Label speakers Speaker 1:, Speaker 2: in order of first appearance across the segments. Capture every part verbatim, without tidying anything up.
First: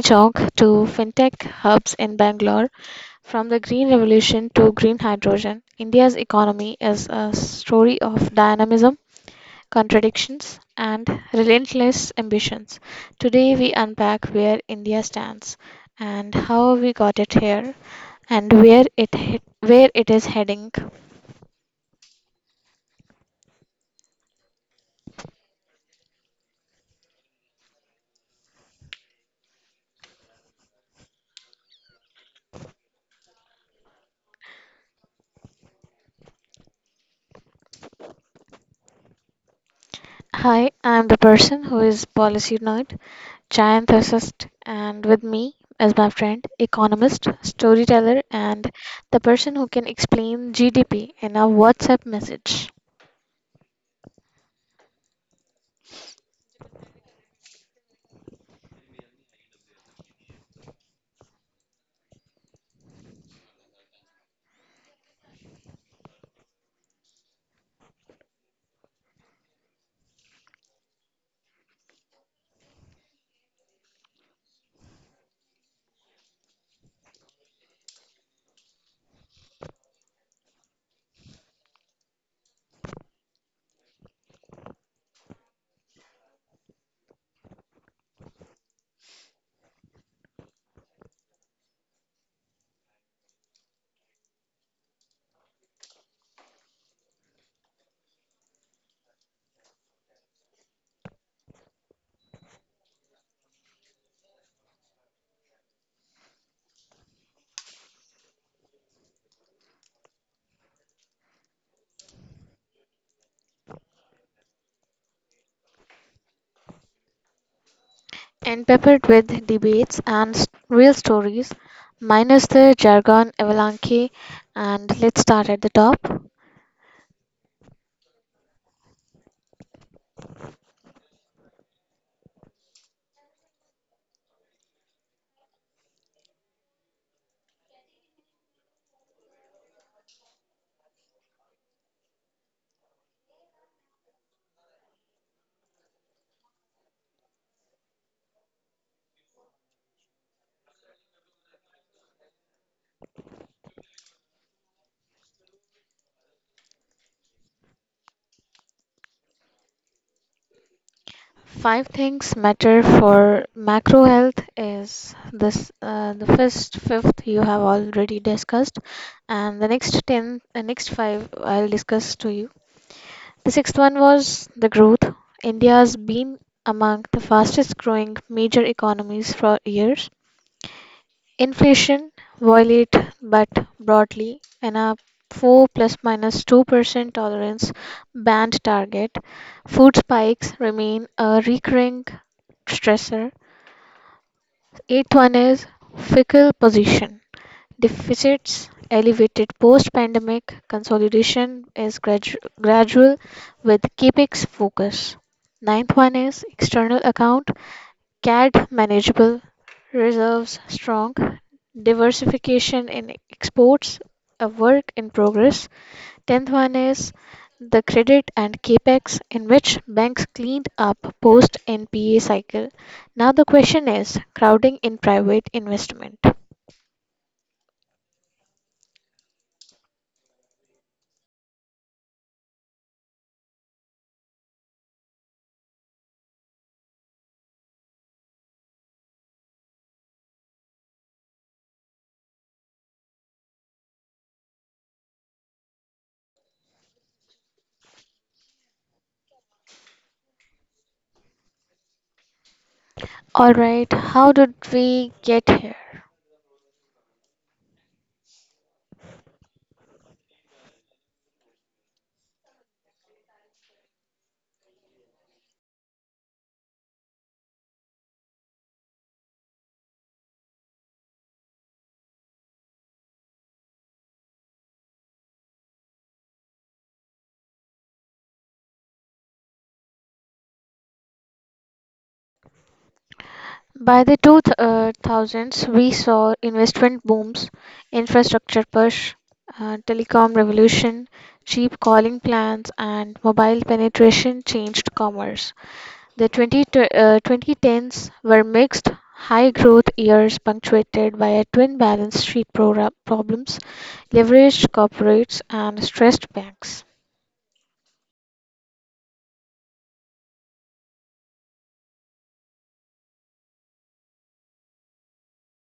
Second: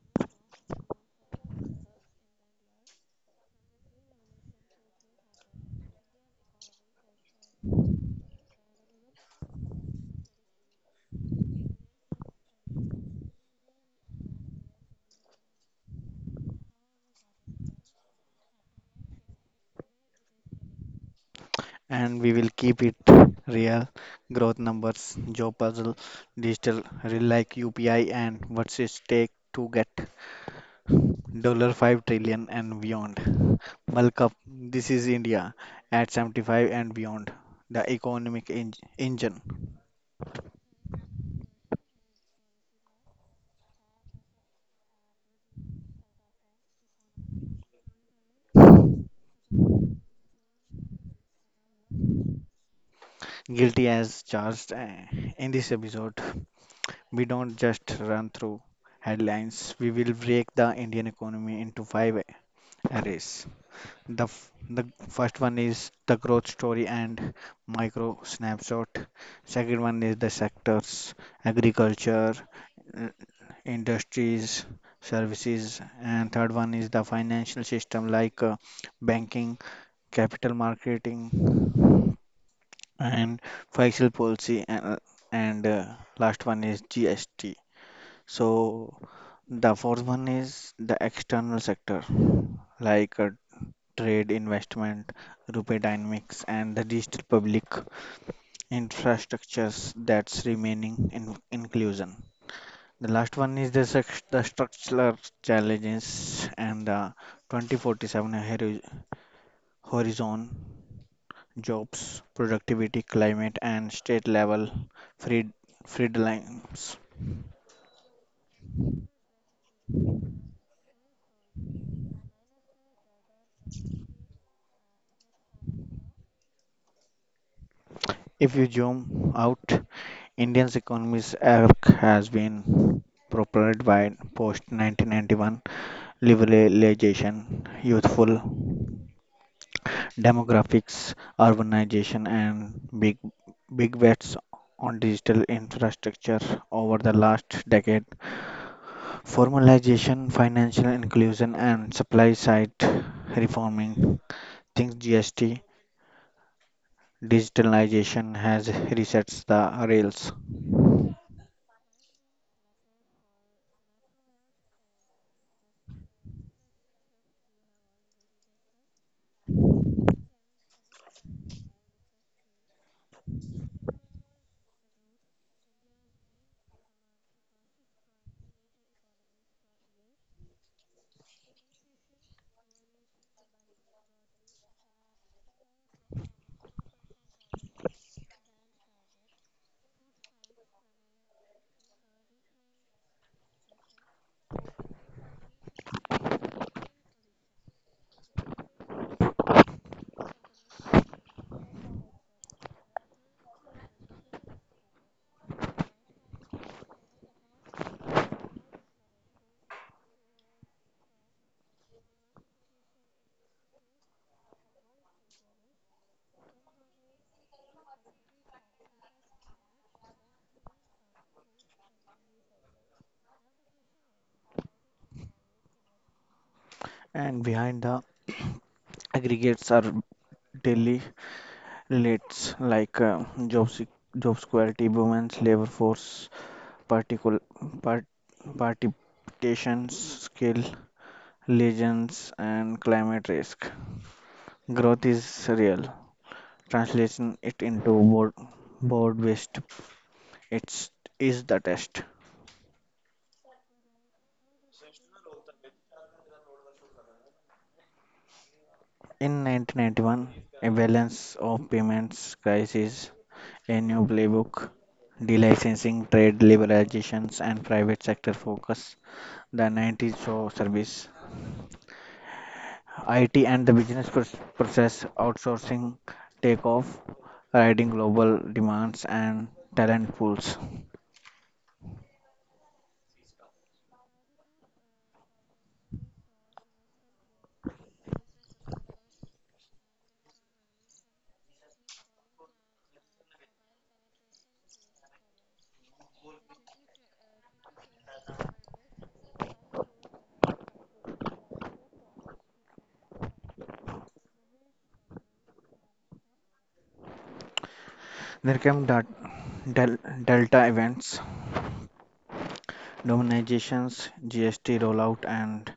Speaker 1: Chowk to fintech hubs in Bangalore, from the green revolution to green hydrogen, India's economy is a story of dynamism, contradictions, and relentless ambitions. Today, we unpack where India stands and how we got it here and where it he- where it is heading.
Speaker 2: And we will keep it real. Growth numbers, job puzzle, digital real like U P I, and what's it take to get dollar five trillion and beyond. Bulk up. This is India at seventy-five and beyond. The economic en- engine,
Speaker 1: Hi, I'm the person who is policy nerd, Giant Thesist, and with me is my friend, economist, storyteller, and the person who can explain G D P in a WhatsApp message.
Speaker 2: guilty as charged. Uh, In this episode, we don't just run through headlines. We will break the Indian economy into five areas. The f- the first one is the growth story and micro snapshot. Second one is the sectors: agriculture, uh, industries, services, and third one is the financial system, like uh, banking, capital marketing, and fiscal policy, and, and uh, last one is G S T. So the fourth one is the external sector, like uh, trade investment, rupee dynamics, and the digital public infrastructures that's remaining in inclusion. The last one is the, sex- the structural challenges and the twenty forty-seven hori- horizon, jobs, productivity, climate, and state level freed, freedoms.
Speaker 1: And peppered with debates and s- real stories, minus the jargon avalanche. And let's start at the top.
Speaker 2: If you zoom out, Indian's economy's arc has been propelled by post nineteen ninety-one liberalization, youthful demographics, urbanization, and big big bets on digital infrastructure over the last decade. Formalization, financial inclusion, and supply side reforming. Think G S T, digitalization has resets the rails,
Speaker 1: Five things matter for macro health is this, uh, the first fifth you have already discussed, and the next ten, uh, next five I'll discuss to you. The sixth one was the growth. India has been among the fastest growing major economies for years. Inflation, while it but broadly in a four plus two percent tolerance band target, food spikes remain a recurring stressor. Eighth one is fickle position. Deficits elevated post-pandemic, consolidation is gradu- gradual with CapEx focus. Ninth one is external account, C A D manageable, reserves strong, diversification in exports, a work in progress. Tenth one is the credit and capex in which banks cleaned up post N P A cycle. Now the question is crowding in private investment.
Speaker 2: and behind the aggregates are daily relates, like uh, job sec- job security, women's labor force, particular part, participations, skill, legends, and climate risk. Growth is real. Translation it into board board based. It's is the test.
Speaker 1: All right, how did we get here?
Speaker 2: In nineteen ninety-one, a balance of payments crisis, a new playbook, delicensing, trade liberalizations, and private sector focus. The nineties saw service I T and the business pros- process outsourcing take off, riding global demands and talent pools.
Speaker 1: By the two thousands, we saw investment booms, infrastructure push, uh, telecom revolution, cheap calling plans, and mobile penetration changed commerce. The twenty, uh, twenty tens were mixed, high growth years punctuated by a twin balance sheet pro- problems, leveraged corporates, and stressed banks.
Speaker 2: There came that del- Delta events, dominizations, G S T rollout, and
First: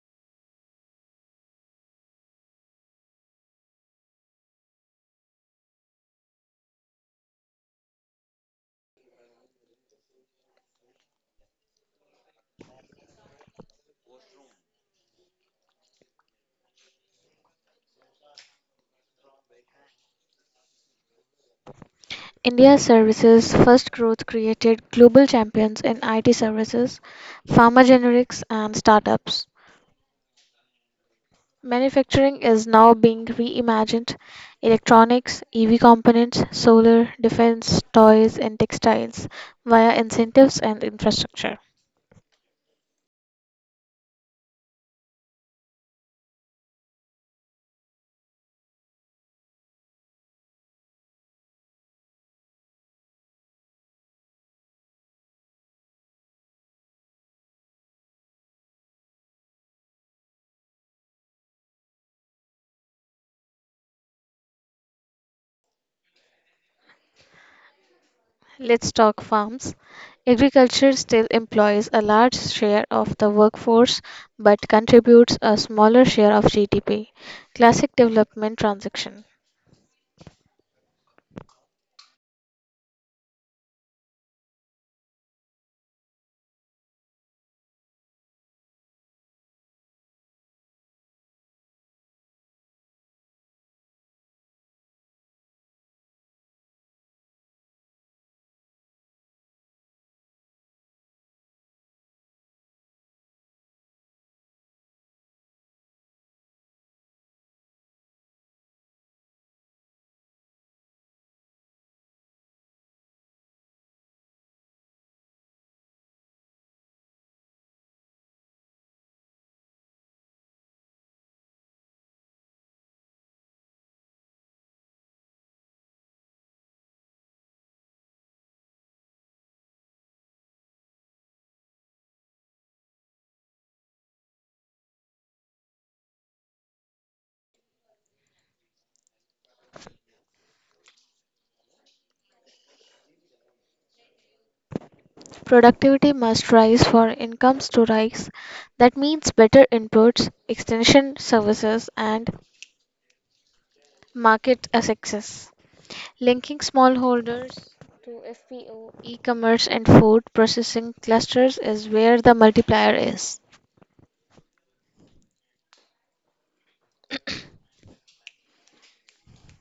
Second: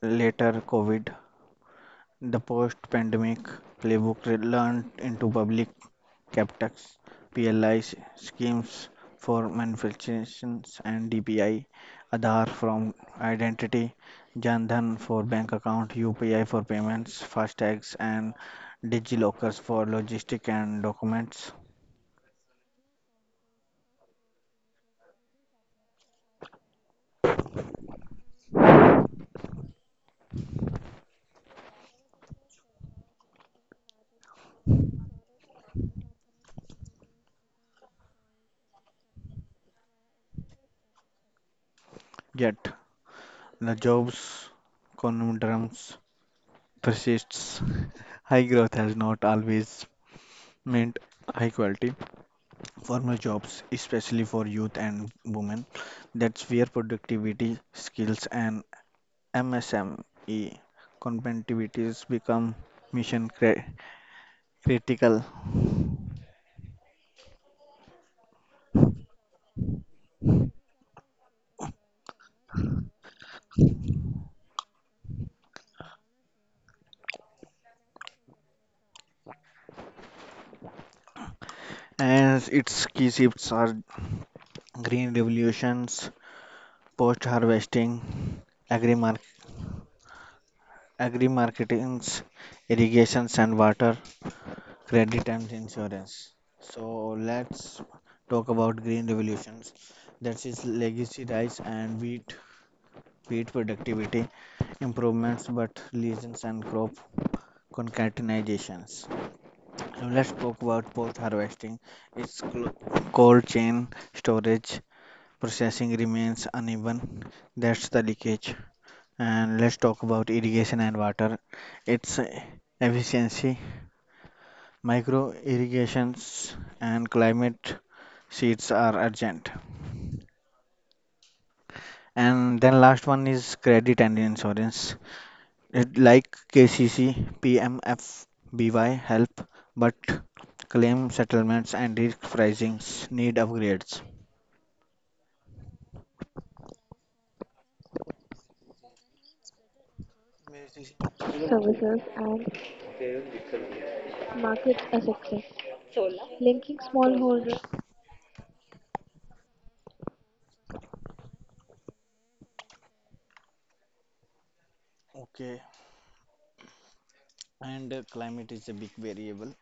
Speaker 2: later COVID. The post pandemic playbook re- learned into public CapTax, P L I schemes for manufacturers and D P I, Aadhaar from identity, Jan Dhan for bank account, U P I for payments, FASTags and DigiLockers for logistic and documents.
Speaker 1: India's Services' first growth created global champions in I T services, pharma generics, and startups. Manufacturing is now being reimagined electronics, E V components, solar, defense, toys, and textiles via incentives and infrastructure.
Speaker 2: Yet the jobs conundrums persists. High growth has not always meant high quality formal jobs, especially for youth and women. That's where productivity, skills, and M S M E competitivities become mission cri- critical
Speaker 1: Let's talk farms. Agriculture still employs a large share of the workforce but contributes a smaller share of G D P. Classic development transaction.
Speaker 2: as its key shifts are green revolutions, post-harvesting, agri-mark- agri-marketing, irrigations and water, credit and insurance. So let's talk about green revolutions. That is legacy rice and wheat, wheat productivity improvements, but lesions and crop concatenations. So let's talk about post-harvesting. Its clo- cold chain storage processing remains uneven. That's the leakage. And let's talk about irrigation and water. Its uh, efficiency, micro irrigations, and climate sheets are urgent. And then last one is credit and insurance. It, like K C C, P M F B Y help, but claim settlements and risk pricings need upgrades.
Speaker 1: Productivity must rise for incomes to rise. That means better inputs,
Speaker 2: Services,
Speaker 1: extension services, and
Speaker 2: and
Speaker 1: market
Speaker 2: market a success,
Speaker 1: access. Linking
Speaker 2: linking
Speaker 1: smallholders,
Speaker 2: smallholders.
Speaker 1: e commerce, and food processing clusters is where the multiplier is.
Speaker 2: Okay, and uh, climate is a big variable.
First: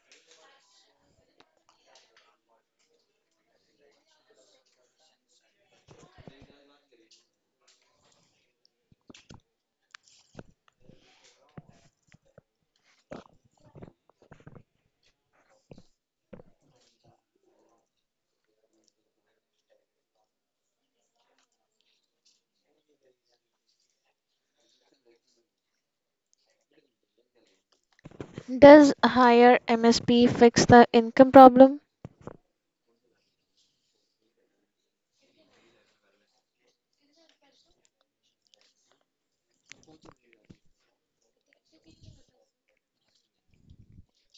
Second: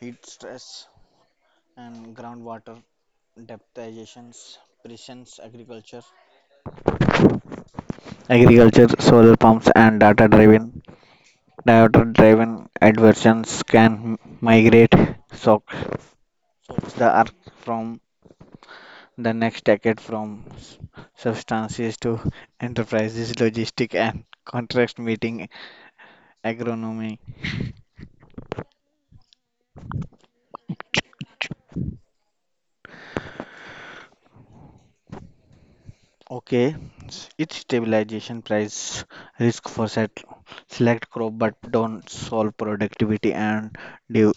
Speaker 2: Heat stress and groundwater depthizations, presence, agriculture. Agriculture, solar pumps, and data driven data driven adversions can migrate soak soaks the earth from the next decade from s- substances to enterprises, logistic and contract meeting agronomy.
Speaker 1: Does higher M S P fix the income problem?
Speaker 2: Okay, s- it's stabilization price risk for set, select crop, but don't solve productivity and due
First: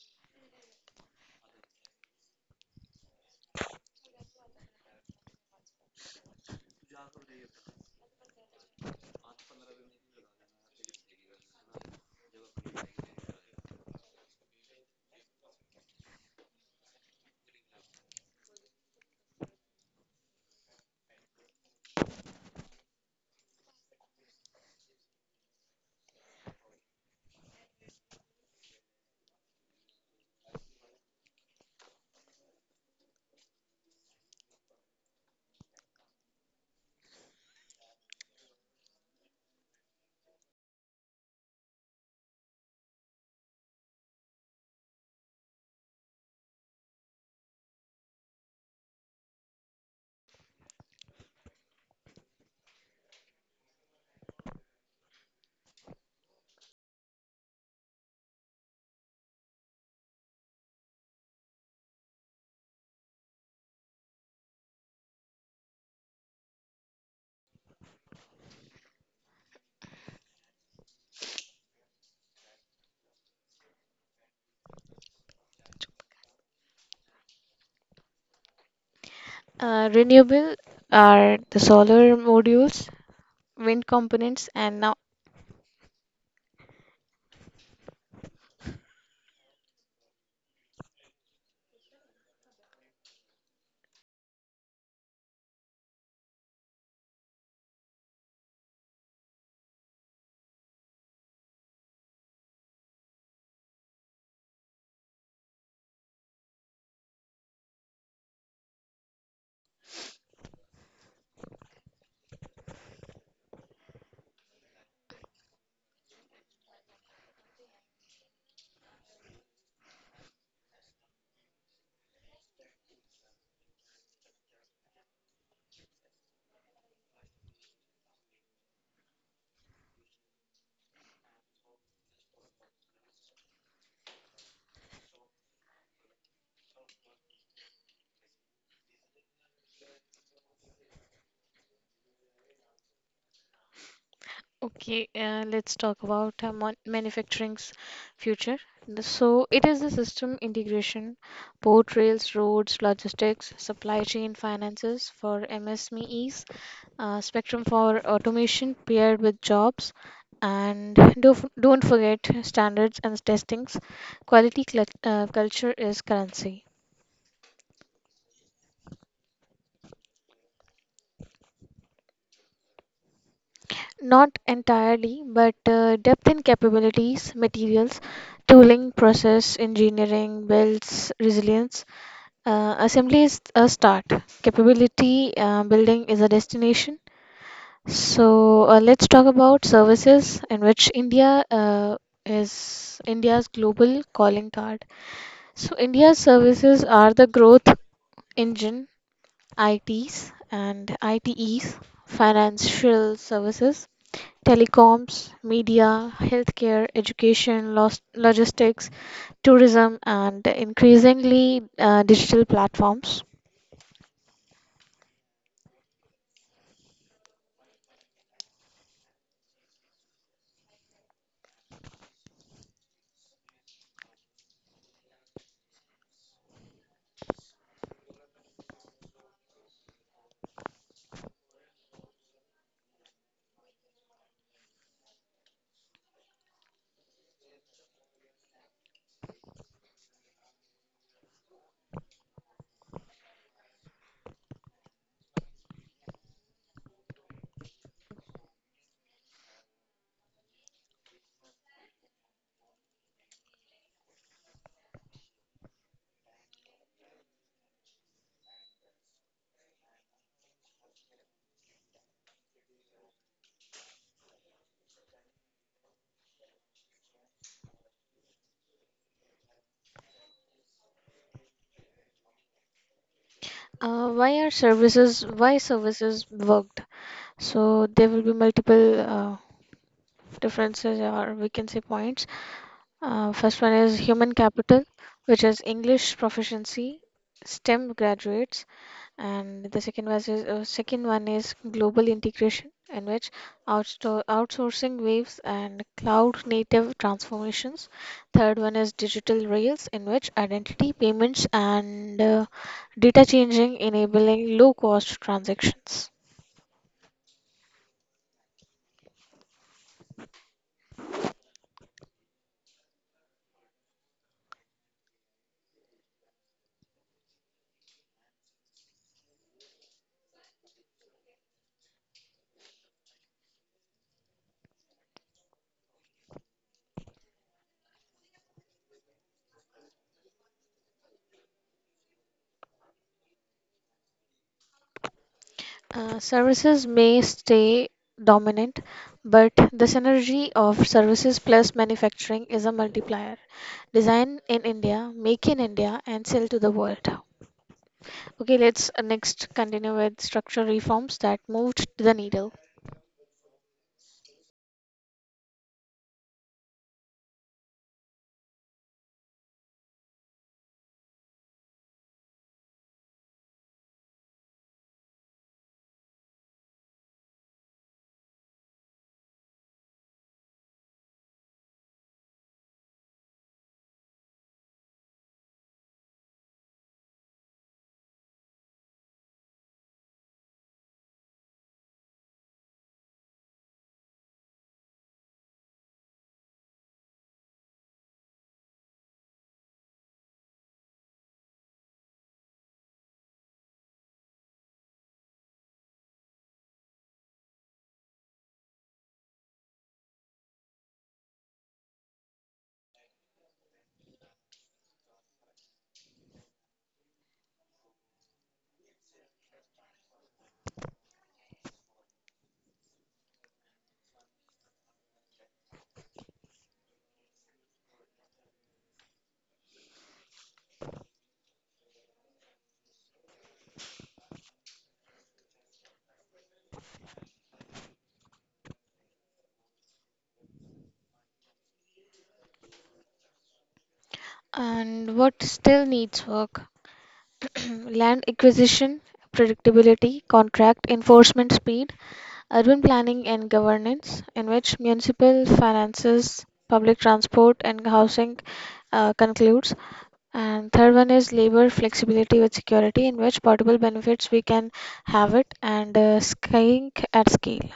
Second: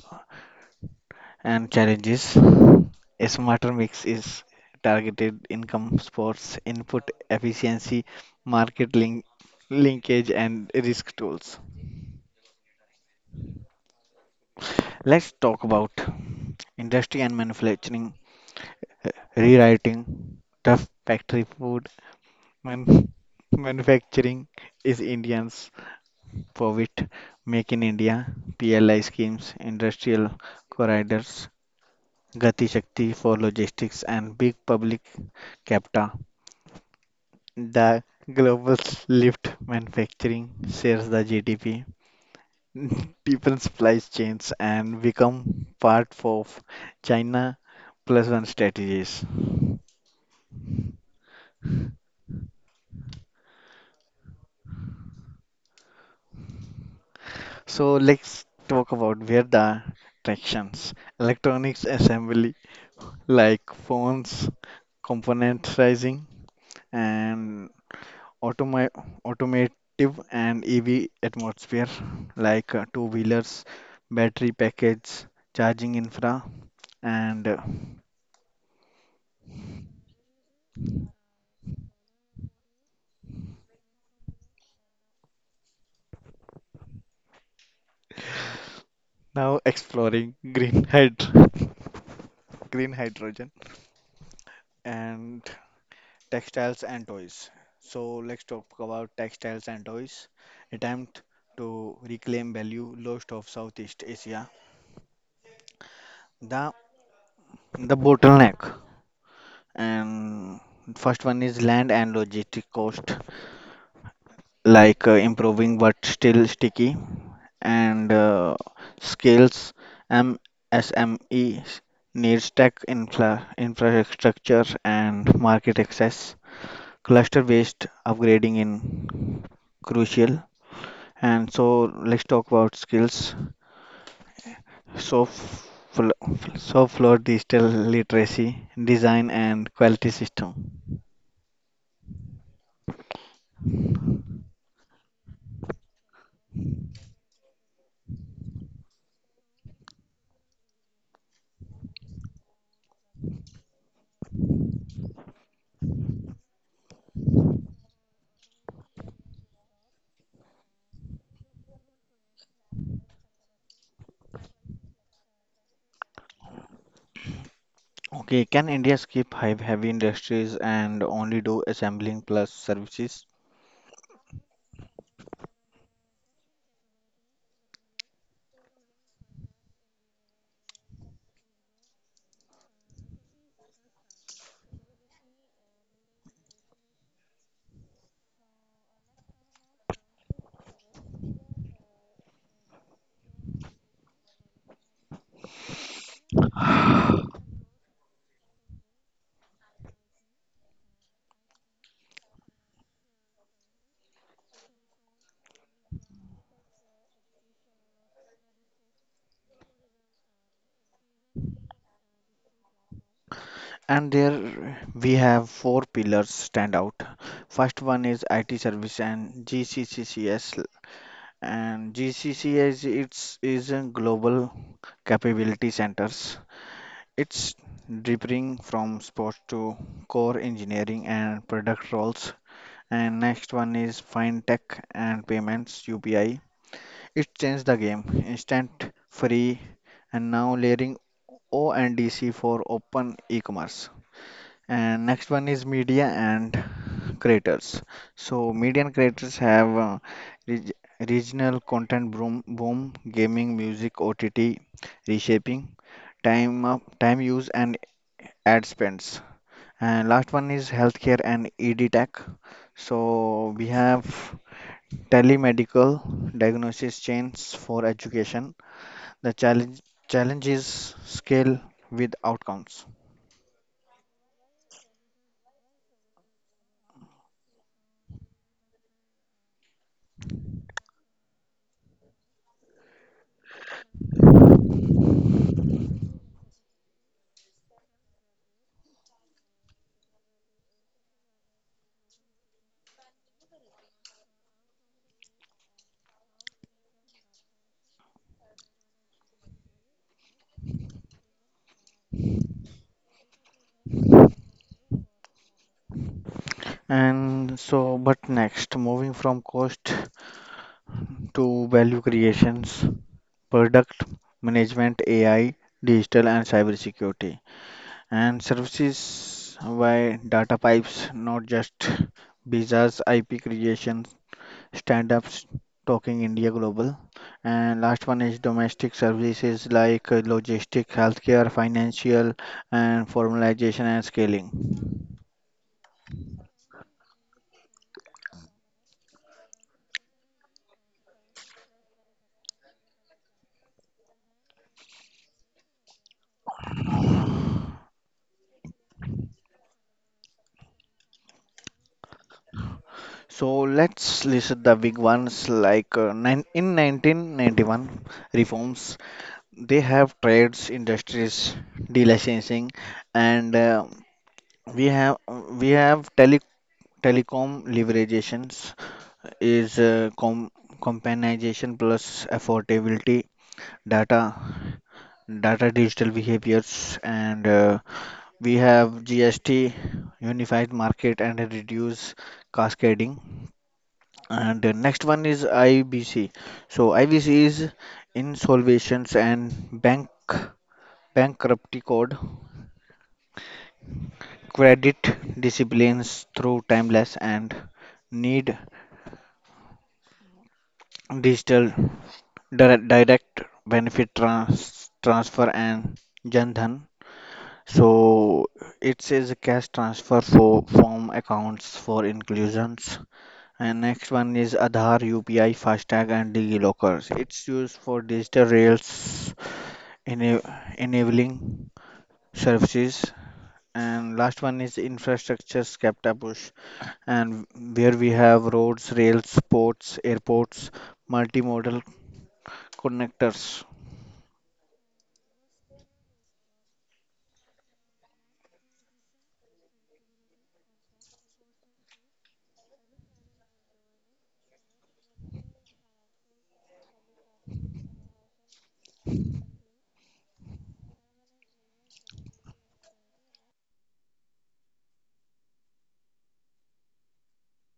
Speaker 2: and challenges. A smarter mix is targeted income sports input efficiency, market link, linkage, and risk tools. Let's talk about industry and manufacturing, uh, rewriting, tough factory food, man, manufacturing is Indians for which Make in India, P L I schemes, industrial corridors, Gati Shakti for logistics, and big public capta. The global lift manufacturing shares the G D P, deepen supply chains, and become part of China plus one strategies. So let's talk about where the tractions: electronics assembly like phones componentizing and automi automotive and E V atmosphere, like uh, two-wheelers, battery package, charging infra, and uh,
Speaker 1: Uh, renewable are the solar modules, wind components, and now.
Speaker 2: now exploring green hyd green hydrogen and textiles and toys. So let's talk about textiles and toys. Attempt to reclaim value lost of Southeast Asia. The the bottleneck, and first one is land and logistic cost. Like uh, improving but still sticky, and uh, scales M S M E needs tech infra infrastructure and market access cluster based upgrading in crucial. And so let's talk about skills. So fl- so floor digital literacy, design, and quality system.
Speaker 1: Okay, uh, let's talk about uh, mon- manufacturing's future. The- So, it is the system integration, port, rails, roads, logistics, supply chain, finances for M S M Es, uh, spectrum for automation paired with jobs, and do, don't forget standards and testings. Quality cl- uh, culture is currency.
Speaker 2: Okay, can India skip hive heavy industries and only do assembling plus services?
Speaker 1: Not entirely, but uh, depth in capabilities, materials, tooling, process, engineering, builds resilience. Uh, assembly is a start. Capability uh, building is a destination. So uh, let's talk about services in which India uh, is India's global calling card. So India's services are the growth engine, I Ts and I T Es, financial services, telecoms, media, healthcare, education, los- logistics, tourism, and increasingly uh, digital platforms.
Speaker 2: And there we have four pillars stand out. First one is IT service and G C C C S and gccs it's is a global capability centers. It's differing from sports to core engineering and product roles. And next one is fintech and payments, UPI. It changed the game: instant, free, and now layering o and dc for open e-commerce. And next one is media and creators. So media and creators have uh, reg- regional content, boom, boom, gaming, music, O T T, reshaping, time up, time use, and ad spends. And last one is healthcare and E D tech. So we have telemedical diagnosis chains for education. The challenge challenge is scale with outcomes.
Speaker 1: Uh, why are services why services worked? So there will be multiple uh, differences or we can say points. Uh, first one is human capital, which is English proficiency, STEM graduates, and the second was is, uh, second one is global integration in which outsto- outsourcing waves and cloud native transformations. Third one is digital rails in which identity payments and uh, data changing enabling low cost transactions.
Speaker 2: And so, but next, moving from cost to value creations, product management, A I, digital and cybersecurity, and services by data pipes, not just visas, I P creations, stand-ups, talking India Global. And last one is domestic services, like uh, logistic, healthcare, financial, and formalization and scaling.
Speaker 1: Uh, services may stay dominant but the synergy of services plus manufacturing is a multiplier. Design in India, make in India, and sell to the world. Okay, let's uh, next continue with structural reforms that moved the needle.
Speaker 2: So let's list the big ones, like uh, nine, in nineteen ninety-one reforms. They have trades, industries, delicensing, and uh, we have we have tele, telecom leverages is uh, com, companionization plus affordability, data, data digital behaviors, and uh, we have G S T, unified market, and reduce cascading. And the next one is I B C. So I B C is insolvencies and bank bankruptcy code. Credit disciplines through timeless and need digital dir- direct benefit trans- transfer and Jan Dhan. So it says cash transfer for form accounts for inclusions. And next one is Aadhaar, U P I, FASTag, and DigiLockers. It's used for digital rails ena- enabling services. And last one is infrastructure SCAPTA push, and where we have roads, rails, ports, airports, multimodal connectors,
Speaker 1: And what still needs work? Land acquisition, predictability, contract enforcement speed, urban planning and governance, in which municipal finances, public transport, and housing uh, concludes. And third one is labor flexibility with security, in which portable benefits we can have it and uh, skiing at scale.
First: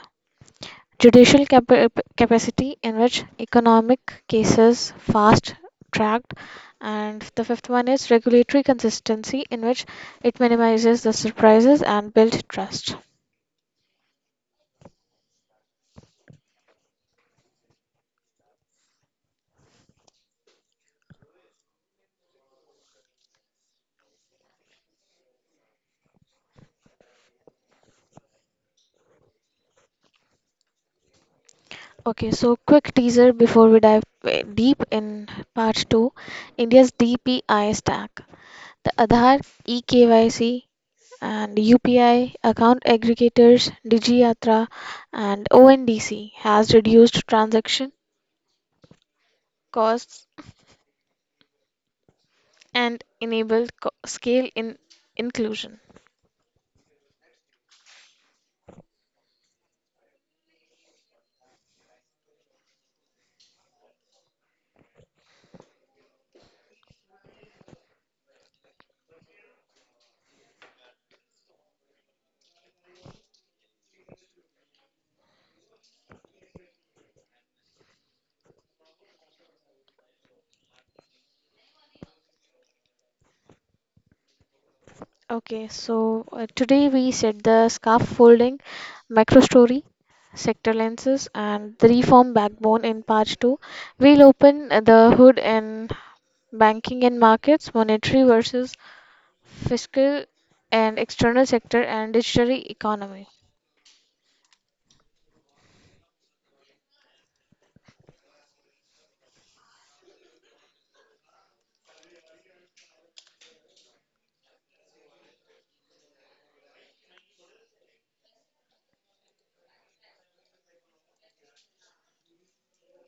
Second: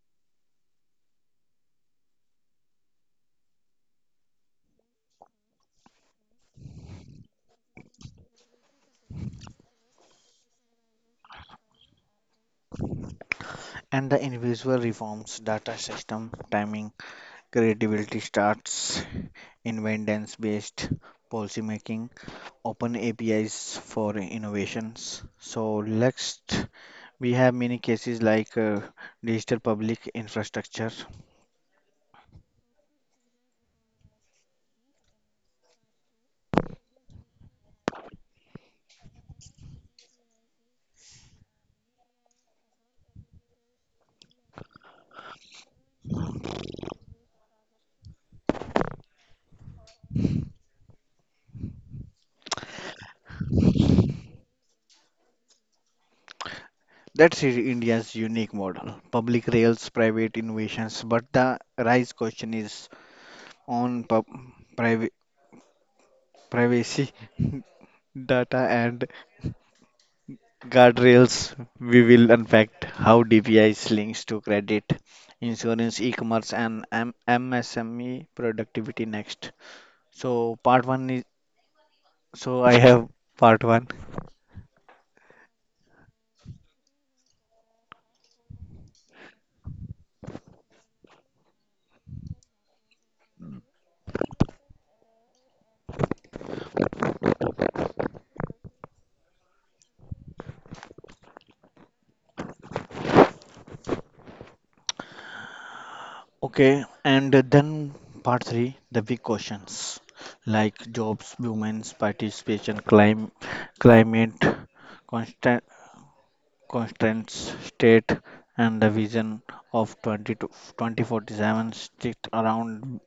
Speaker 1: Judicial capa- capacity in which economic cases fast tracked. And the fifth one is regulatory consistency in which it minimizes the surprises and build trust.
Speaker 2: and the invisible reforms, data system, timing, creativity starts, inventance based policy making open A P Is for innovations. So next we have many cases, like uh, digital public infrastructure.
Speaker 1: Okay, so quick teaser before we dive uh, deep in part two. India's DPI stack, the Aadhaar, eKYC, and UPI, account aggregators, DigiYatra, and ONDC has reduced transaction costs and enable co- scale in inclusion.
Speaker 2: That's i- India's unique model. Public rails, private innovations, but the rise question is on pub- priva- privacy, data and guardrails. We will unpack how D P Is links to credit, insurance, e-commerce, and M- MSME productivity next. So part one is So I have part one.
Speaker 1: Okay, so uh, today we said the scaffolding, micro story, sector lenses, and the reform backbone in part two. We'll open uh, the hood in banking and markets, monetary versus fiscal and external sector, and digital economy.
Speaker 2: Okay, and then part three, the big questions like jobs, women's participation, clim climate, constant constraints, state, and the vision of twenty to twenty forty-seven. Stick around.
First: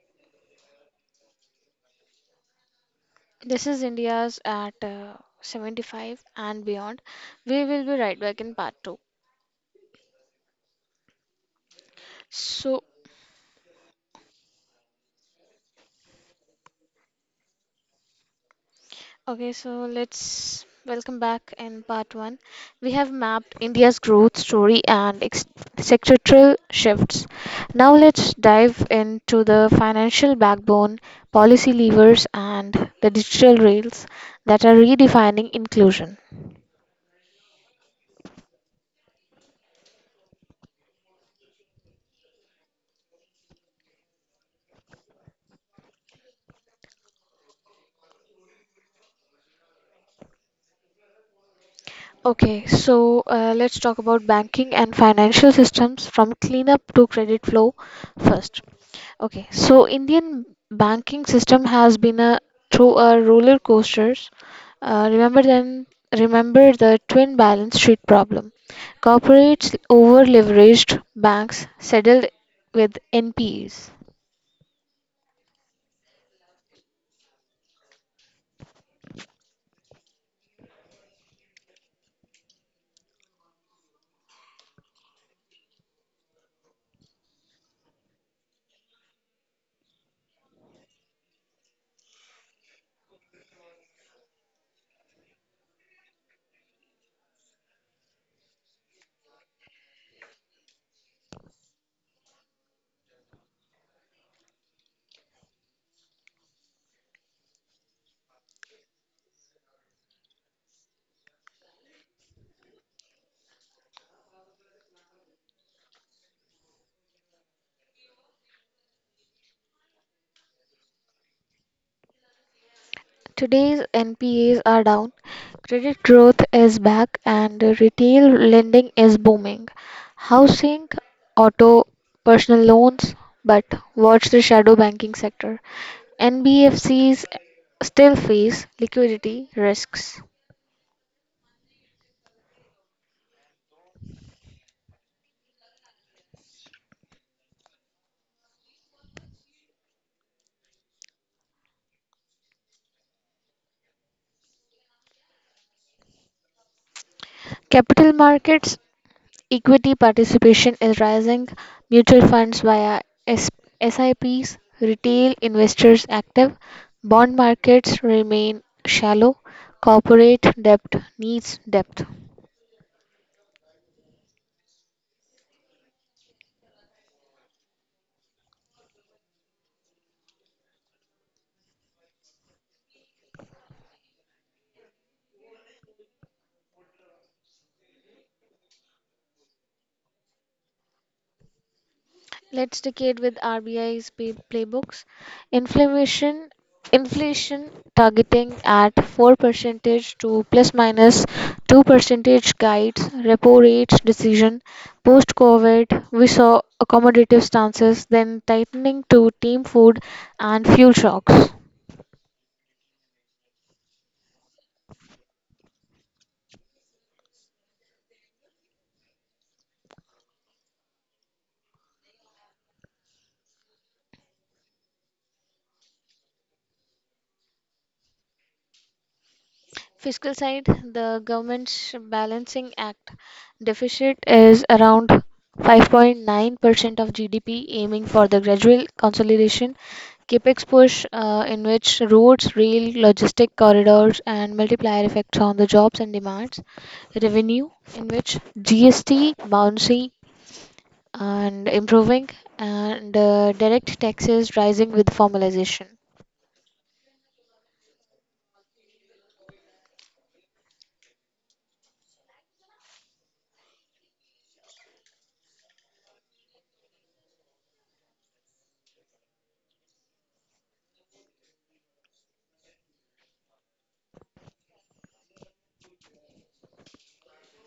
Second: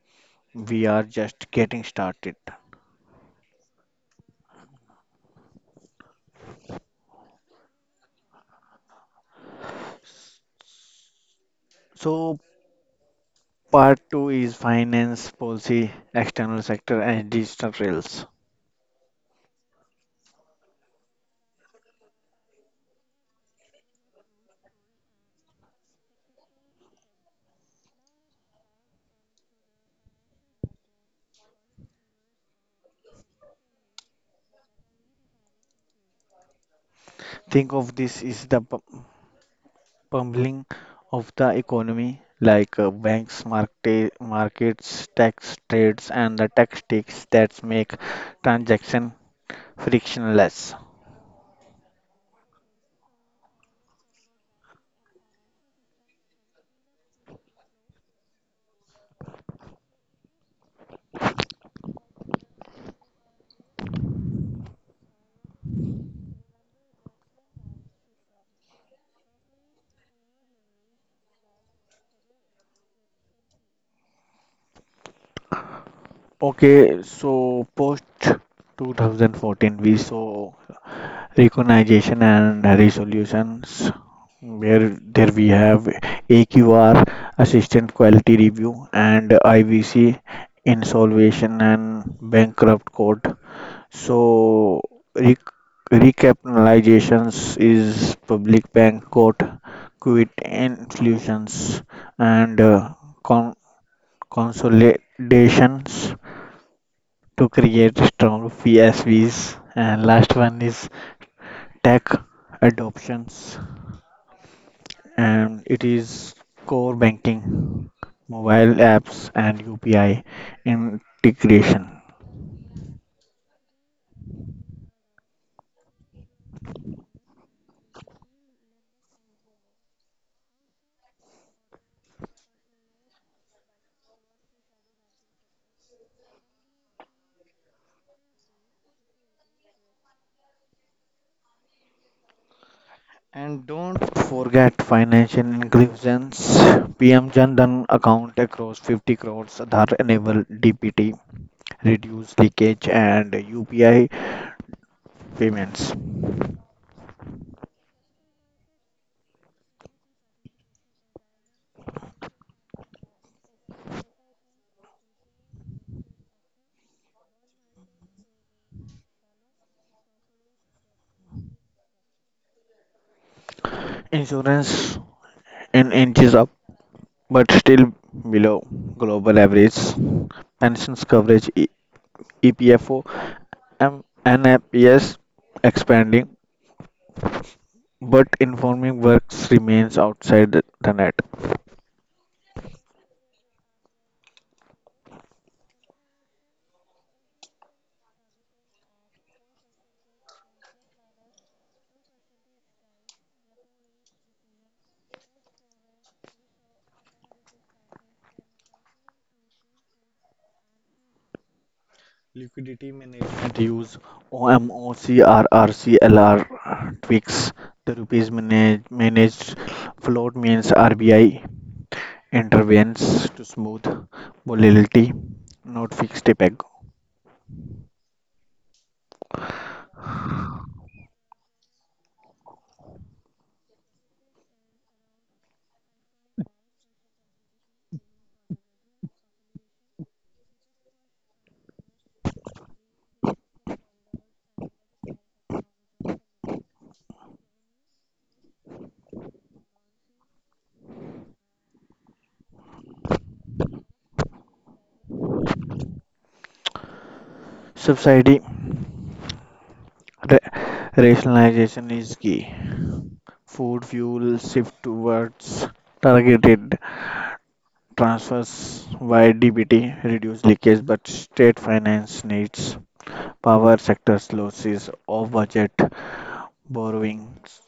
Speaker 2: We are just getting started.
Speaker 1: This is India's at uh, seventy-five and beyond. We will be right back in part two.
Speaker 2: So
Speaker 1: So,
Speaker 2: part two is finance, policy, external sector, and digital rails.
Speaker 1: Okay, so let's welcome back in part one. We have mapped India's growth story and ex- sectoral shifts. Now let's dive into the financial backbone, policy levers, and the digital rails that are redefining inclusion.
Speaker 2: Think of this is the p- pummeling of the economy, like uh, banks, market, markets, tax trades, and the tactics that make transaction frictionless.
Speaker 1: Okay, so uh, let's talk about banking and financial systems from cleanup to credit flow first. Okay, so Indian banking system has been a through a roller coasters. Uh, remember then, remember the twin balance sheet problem. Corporates over leveraged, banks settled with N P Es.
Speaker 2: Okay, so post two thousand fourteen, we saw recognition and resolutions where there we have A Q R, Assistant Quality Review, and I V C, Insolvency and Bankrupt Code. So, rec- recapitalizations is public bank got quit influtions and uh, con- consolidations to create strong P S Vs. And last one is tech adoptions, and it is core banking, mobile apps, and U P I integration.
Speaker 1: Today's N P As are down, credit growth is back, and retail lending is booming. Housing, auto, personal loans, but watch the shadow banking sector. N B F Cs still face liquidity risks.
Speaker 2: And don't forget financial inclusions. P M Jan account across fifty crores Aadhaar enable D P T, reduce leakage and U P I payments.
Speaker 1: Capital markets. Equity participation is rising. Mutual funds via S- SIPs, retail investors active. Bond markets remain shallow. Corporate debt needs depth.
Speaker 2: Insurance in inches up but still below global average. Pensions coverage E- EPFO M- N A P S expanding but informing works remains outside the net.
Speaker 1: Let's decade with R B I's pay- playbooks. Inflation inflation targeting at four percentage to plus minus two percentage guides repo rates decision. Post COVID we saw accommodative stances then tightening to team food and fuel shocks.
Speaker 2: Liquidity management use O M O, C R R, C L R tweaks. The rupees manage, managed float means R B I intervenes to smooth volatility, not fixed peg.
Speaker 1: Fiscal side, the government's balancing act deficit is around five point nine percent of G D P, aiming for the gradual consolidation. Capex push, uh, in which roads, rail, logistic corridors, and multiplier effects on the jobs and demands. Revenue, in which G S T, bouncy, and improving, and uh, direct taxes rising with formalization.
Speaker 2: Subsidy ra- rationalization is key. Food fuel shift towards targeted transfers via D B T reduce leakage, but state finance needs power sector's losses of budget borrowings.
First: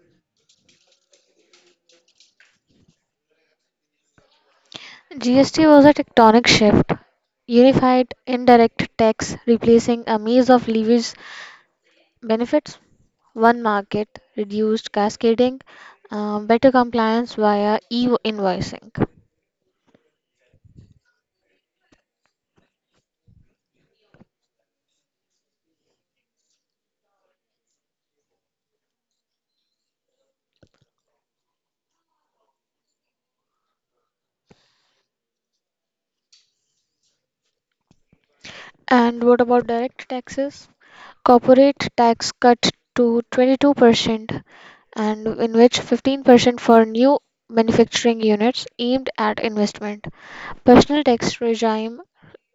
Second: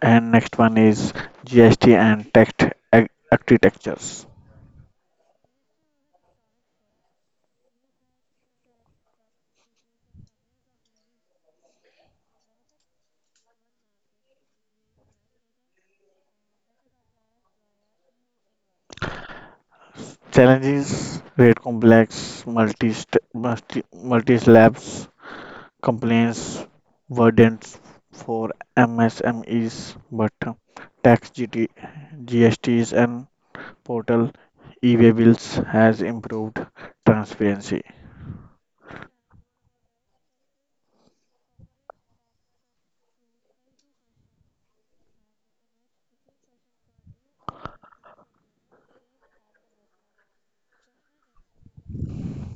Speaker 2: And next one is G S T and tax ar- architectures.
Speaker 1: G S T was a tectonic shift, unified indirect tax replacing a maze of levies benefits, one market, reduced cascading, uh, better compliance via e-invoicing.
Speaker 2: Challenges, rate complex, multi multi multi slabs, complaints, burdens for M S M Es, but uh, tax G T, G S Ts and portal e-way bills has improved transparency
Speaker 1: And what about direct taxes? Corporate tax cut to twenty-two percent and in which fifteen percent for new manufacturing units aimed at investment. Personal tax regime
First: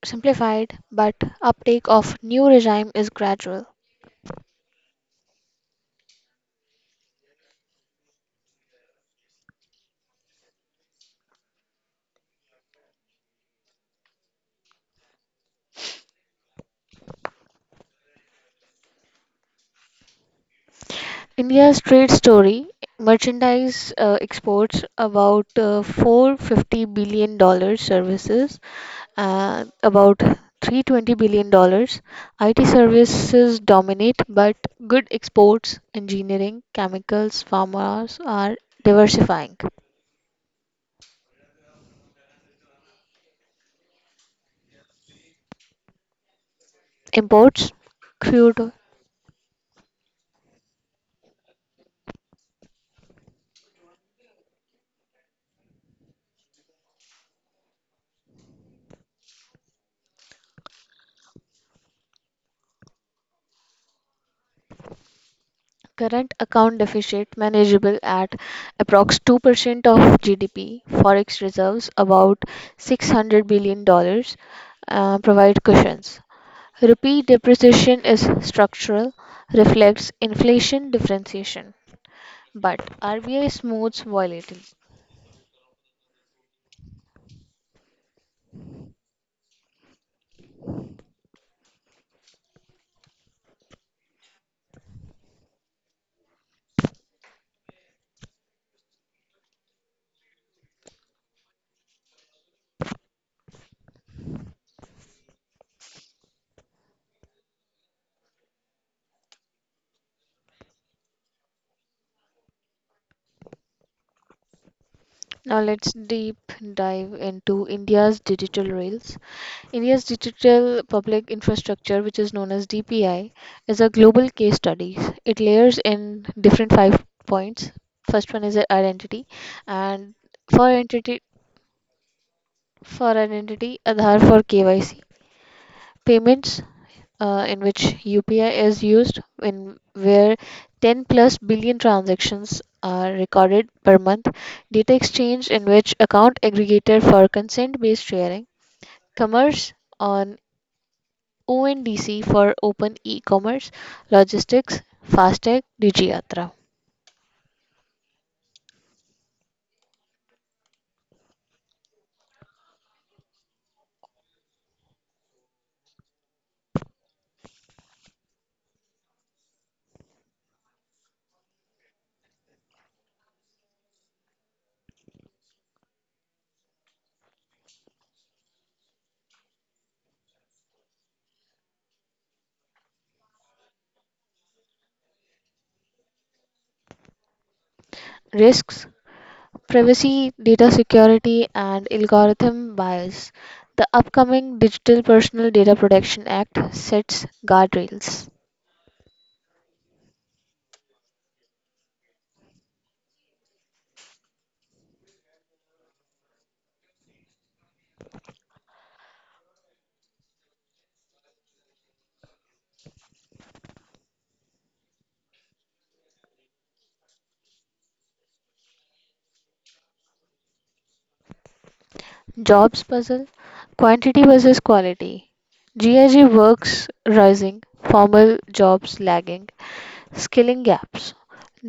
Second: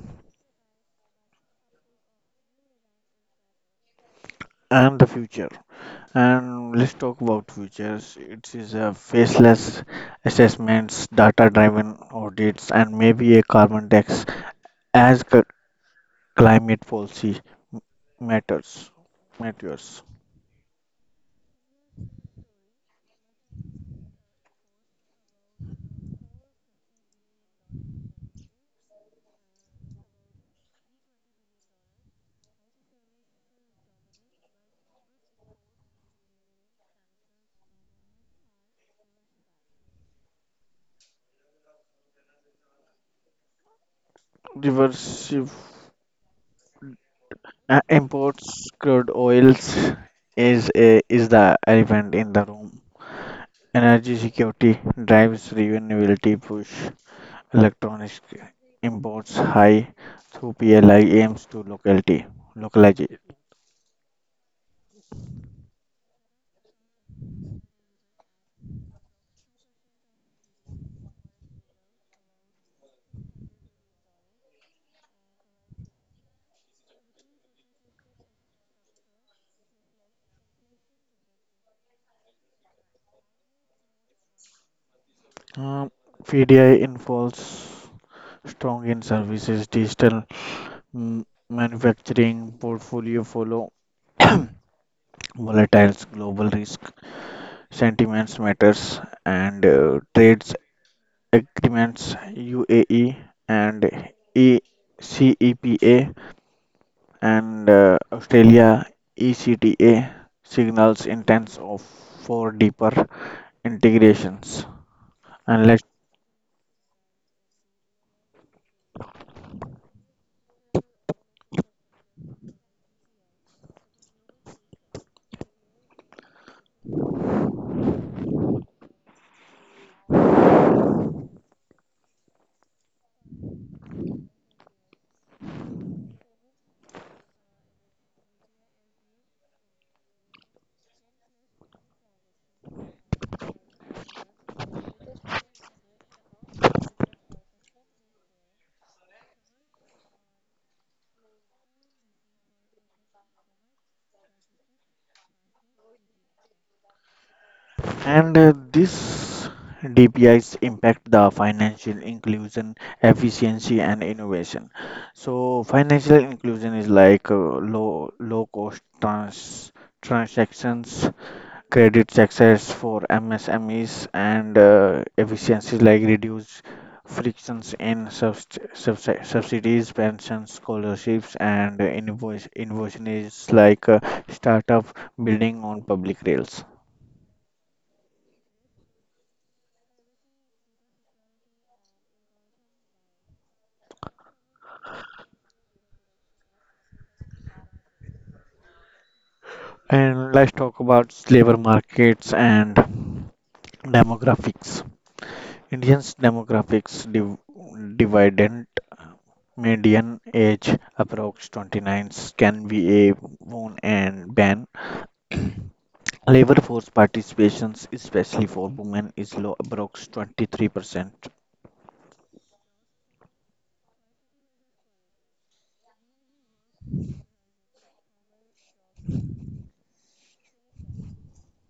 Speaker 1: simplified but uptake of new regime is gradual.
Speaker 2: and the future. And let's talk about futures. It is a faceless assessments, data-driven audits, and maybe a carbon tax as c- climate policy m- matters. Matters.
Speaker 1: India's trade story, merchandise uh, exports about uh, four hundred fifty billion dollars, services uh, about three hundred twenty billion dollars. I T services dominate, but good exports, engineering, chemicals, farmers are diversifying.
Speaker 2: Diversive,
Speaker 1: Imports,
Speaker 2: uh, imports
Speaker 1: crude.
Speaker 2: crude oils is a, is the elephant in the room. Energy security drives renewability push. Electronics, uh, imports high through P L I aims to locality localize.
Speaker 1: Current account deficit manageable at approx two percent of G D P, forex reserves about six hundred billion dollars uh, provide cushions. Rupee depreciation is structural, reflects inflation differentiation, but R B I smooths volatility.
Speaker 2: Um, V D I involves strong in services, digital mm, manufacturing, portfolio follow, volatiles, global risk, sentiments matters, and uh, trades agreements, U A E and E C E P A and uh, Australia E C T A signals intents of for deeper integrations.
Speaker 1: Now
Speaker 2: And let's
Speaker 1: let's deep dive into India's digital rails. India's digital public infrastructure, which is known as D P I, is a global case study. It layers in different five points. First one is the identity, and for identity, for identity, Aadhaar for K Y C, payments uh, in which U P I is used, in where ten plus billion transactions are recorded per month, data exchange in which account aggregator for consent-based sharing, commerce on O N D C for open e-commerce, logistics, FASTag, DigiYatra.
Speaker 2: And uh, This D P Is impact the financial inclusion, efficiency, and innovation. So financial inclusion is like uh, low low cost trans transactions, credit access for M S M Es, and uh, efficiencies like reduce frictions in subs subs- subsidies, pensions, scholarships, and uh, invoice innovation is like uh, startup building on public rails.
Speaker 1: Risks, privacy, data security, and algorithm bias. The upcoming Digital Personal Data Protection Act sets guardrails.
Speaker 2: And let's talk about labor markets and demographics. Indians' demographics div- dividend median age approx twenty-nine can be a boon and ban. Labor force participation, especially for women, is low, approx twenty-three percent.
Speaker 1: Jobs puzzle, quantity versus quality. GIG works rising, formal jobs lagging, skilling gaps.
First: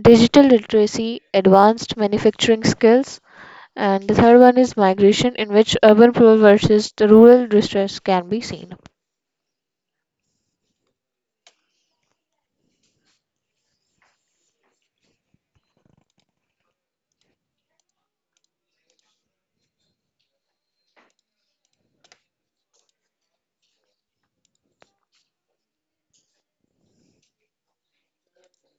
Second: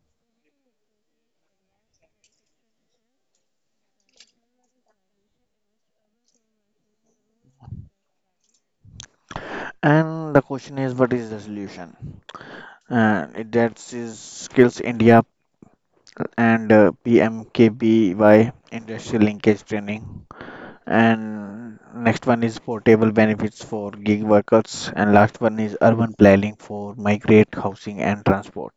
Speaker 1: Digital literacy, advanced manufacturing skills. And the third one is migration, in which urban poor versus the rural distress can be seen.
Speaker 2: And the question is, what is the solution? Uh, that is Skills India and uh, P M K B Y industrial linkage training. And next one is portable benefits for gig workers. And last one is urban planning for migrate housing and transport.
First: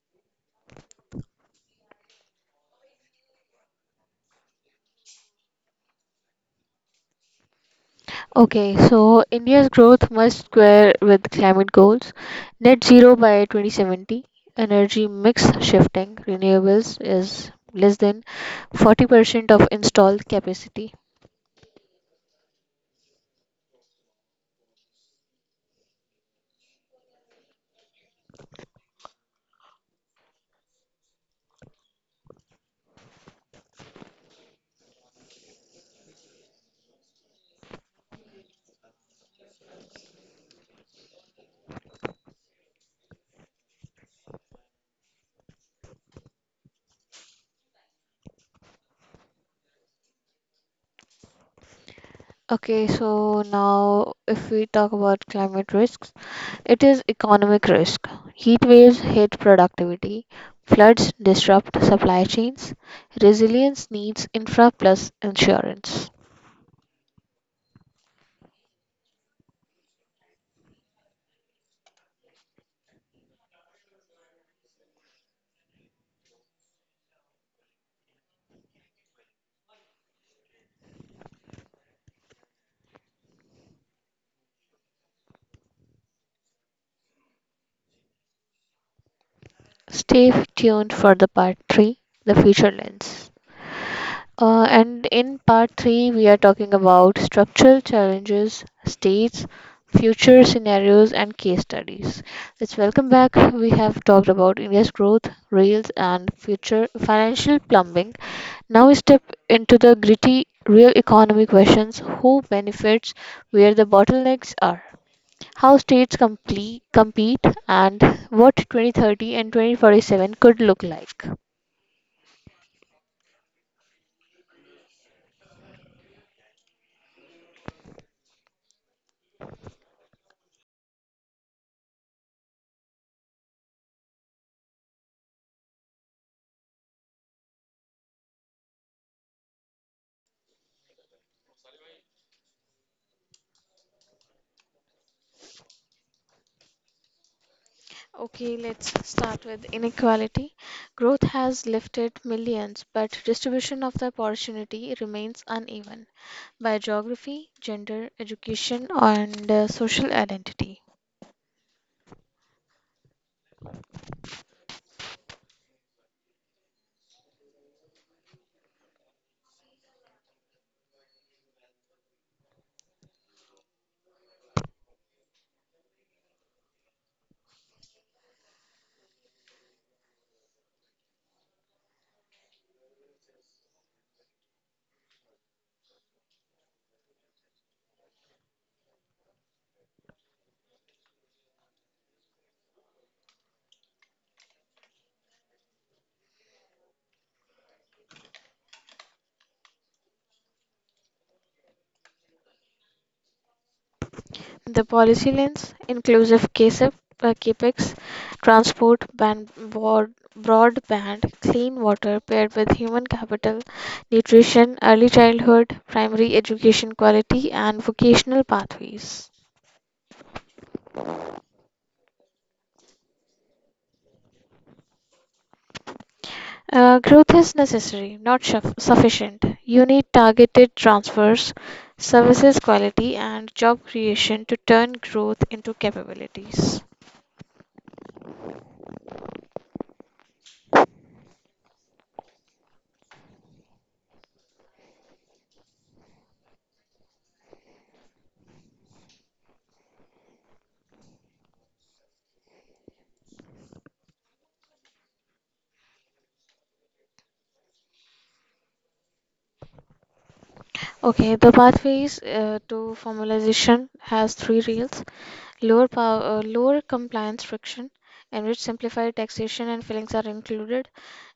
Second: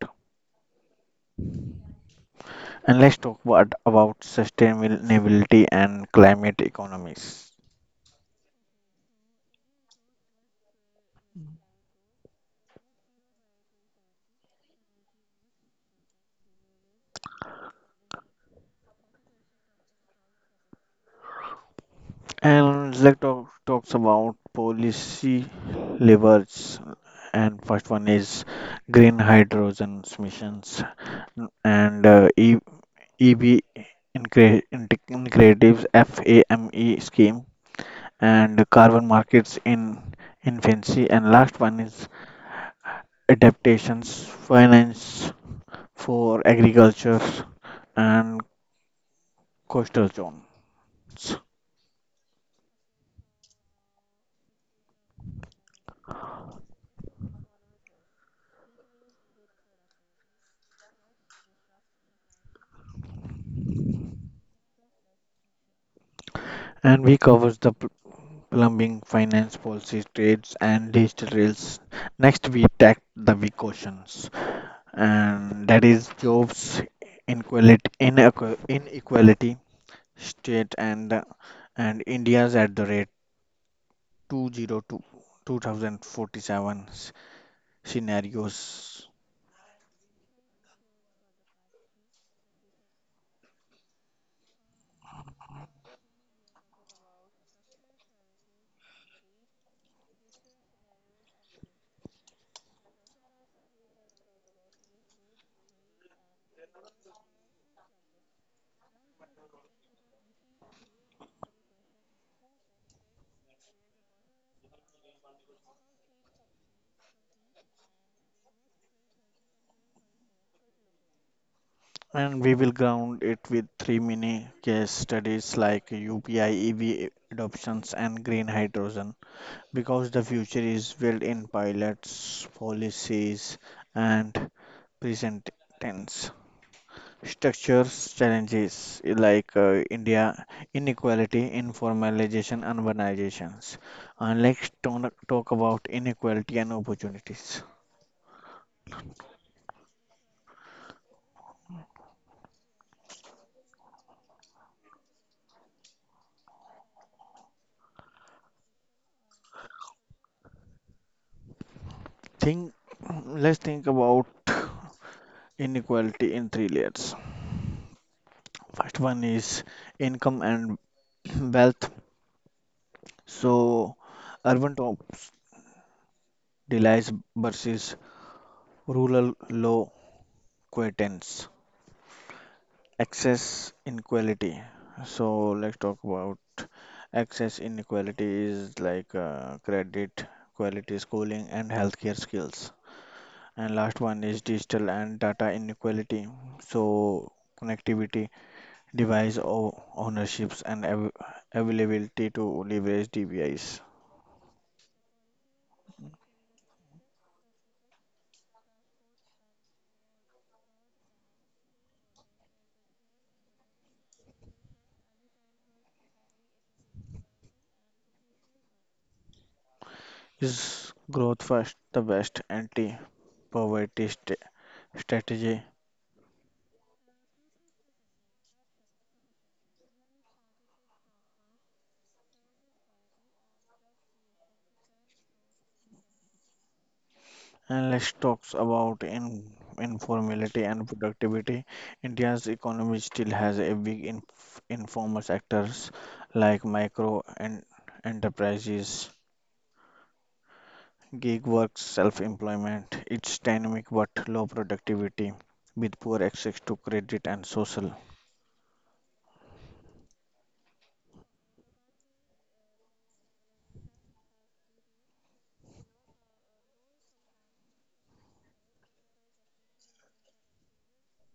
Speaker 2: And let's talk about, about sustainability and climate economies.
Speaker 1: Okay, so India's growth must square with climate goals, net zero by twenty seventy, energy mix shifting, renewables is less than forty percent of installed capacity.
Speaker 2: And let's talk talks about policy levers. And first one is green hydrogen emissions and uh, E- EB incre- integratives FAME scheme and carbon markets in infancy, and last one is adaptations, finance for agriculture and coastal zones.
Speaker 1: Okay, so now if we talk about climate risks, it is economic risk. Heat waves hit productivity, floods disrupt supply chains, resilience needs infra plus insurance.
Speaker 2: And we covers the pl- plumbing, finance, policies, trades, and digital rails. Next, we tackle the big questions, and that is jobs, inequality, inequ- inequality, state, and and India's at the rate two oh two two thousand forty-seven scenarios.
Speaker 1: Stay tuned for the part three, the future lens. Uh, and in part three, we are talking about structural challenges, states, future scenarios, and case studies. Let's welcome back. We have talked about India's growth, rails, and future financial plumbing. Now we step into the gritty real economy questions who benefits, where the bottlenecks are, how states complete, compete, and what twenty thirty and twenty forty-seven could look like.
Speaker 2: And we will ground it with three mini case studies like U P I, E V adoptions, and green hydrogen because the future is built in pilots, policies, and present tense. Structures challenges like uh, India inequality, informalization, urbanizations. And let's talk, talk about inequality and opportunities.
Speaker 1: Okay, let's start with inequality. Growth has lifted millions, but distribution of the opportunity remains uneven by geography, gender, education, and uh, social identity.
Speaker 2: Think, let's think about inequality in three layers. First one is income and wealth. So urban top relies versus rural low quittance. Access inequality. So let's talk about access inequality is like uh, credit, quality schooling and healthcare skills. And last one is digital and data inequality. So connectivity device o- ownerships and av- availability to leverage D B Is.
Speaker 1: The policy lens, inclusive C A S I P, uh, CAPEX, transport, ban- broad, broadband, clean water paired with human capital, nutrition, early childhood, primary education quality, and vocational pathways.
Speaker 2: Is Is growth first the best anti-poverty st- strategy?
Speaker 1: Uh, growth is necessary, not suff- sufficient. You need targeted transfers, services quality, and job creation to turn growth into capabilities.
Speaker 2: And let's talk about in- informality and productivity. India's economy still has a big inf- informal sectors like micro and enterprises, gig work, self-employment. It's dynamic but low productivity with poor access to credit and social.
Speaker 1: Okay, the pathways uh, to formalization has three rails. Lower power, uh, lower compliance friction, in which simplified taxation and filings are included.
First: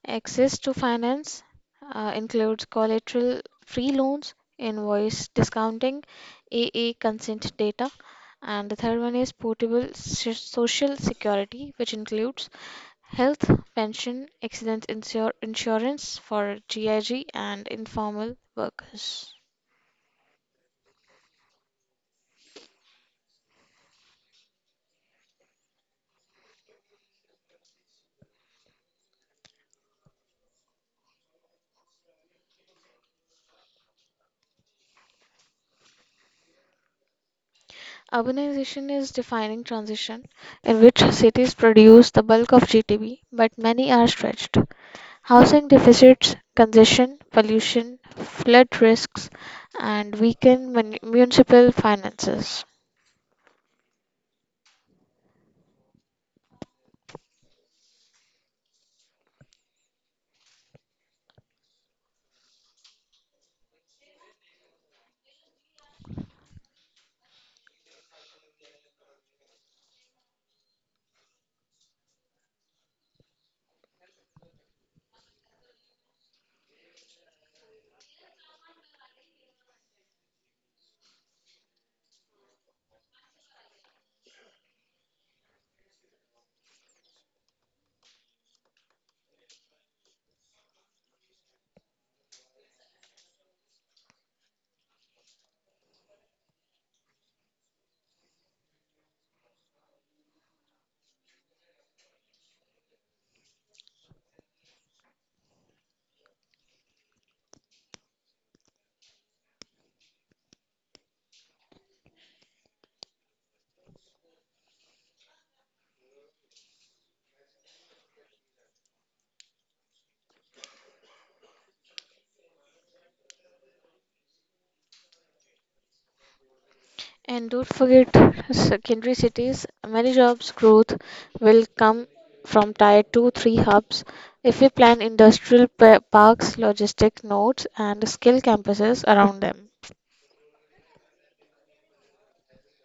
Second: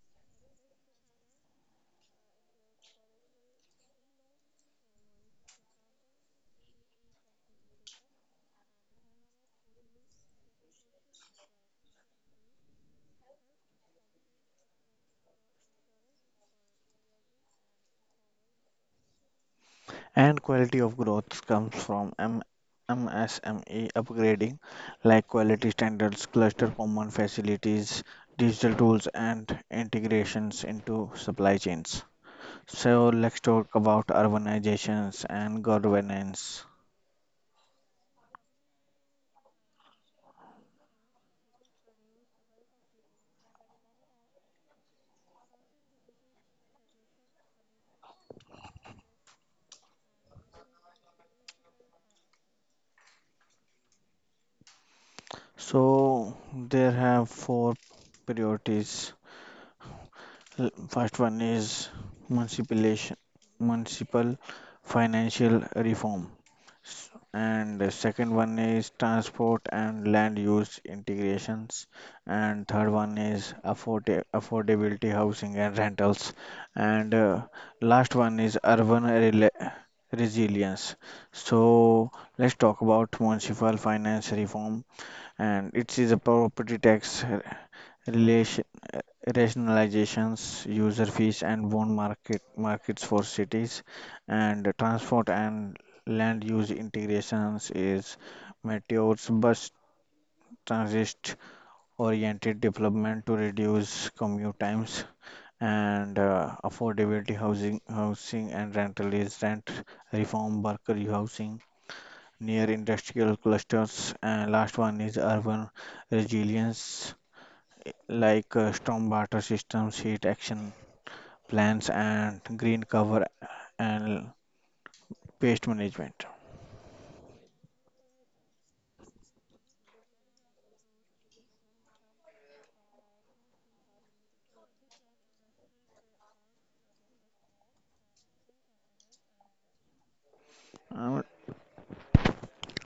Speaker 1: Access to finance uh, includes collateral free loans, invoice discounting, A A consent data. And the third one is portable so- social security, which includes health, pension, accident insur- insurance for GIG and informal workers.
Speaker 2: And quality of growth comes from M- MSME upgrading, like quality standards, cluster common facilities, digital tools, and integrations into supply chains. So, let's talk about urbanizations and governance.
Speaker 1: Urbanization is defining transition in which cities produce the bulk of G D P, but many are stretched. Housing deficits, congestion, pollution, flood risks, and weaken mun- municipal finances.
Speaker 2: So, there have four priorities. L- First one is municipalization, municipal financial reform. S- And the second one is transport and land use integrations. And third one is afford affordability, housing and rentals. And uh, last one is urban rela- resilience. So let's talk about municipal finance reform. And it is a property tax uh, relation uh, rationalizations, user fees, and bond market markets for cities, and transport and land use integrations is Meteor's bus transit oriented development to reduce commute times and uh, affordability housing housing and rental is rent reform worker housing near industrial clusters and last one is urban resilience like uh, storm water systems heat action plans and green cover and pest management.
Speaker 1: And don't forget secondary cities. Many jobs growth will come from tier two three hubs. If we plan industrial pa- parks, logistic nodes, and skill campuses around them.
Speaker 2: Uh,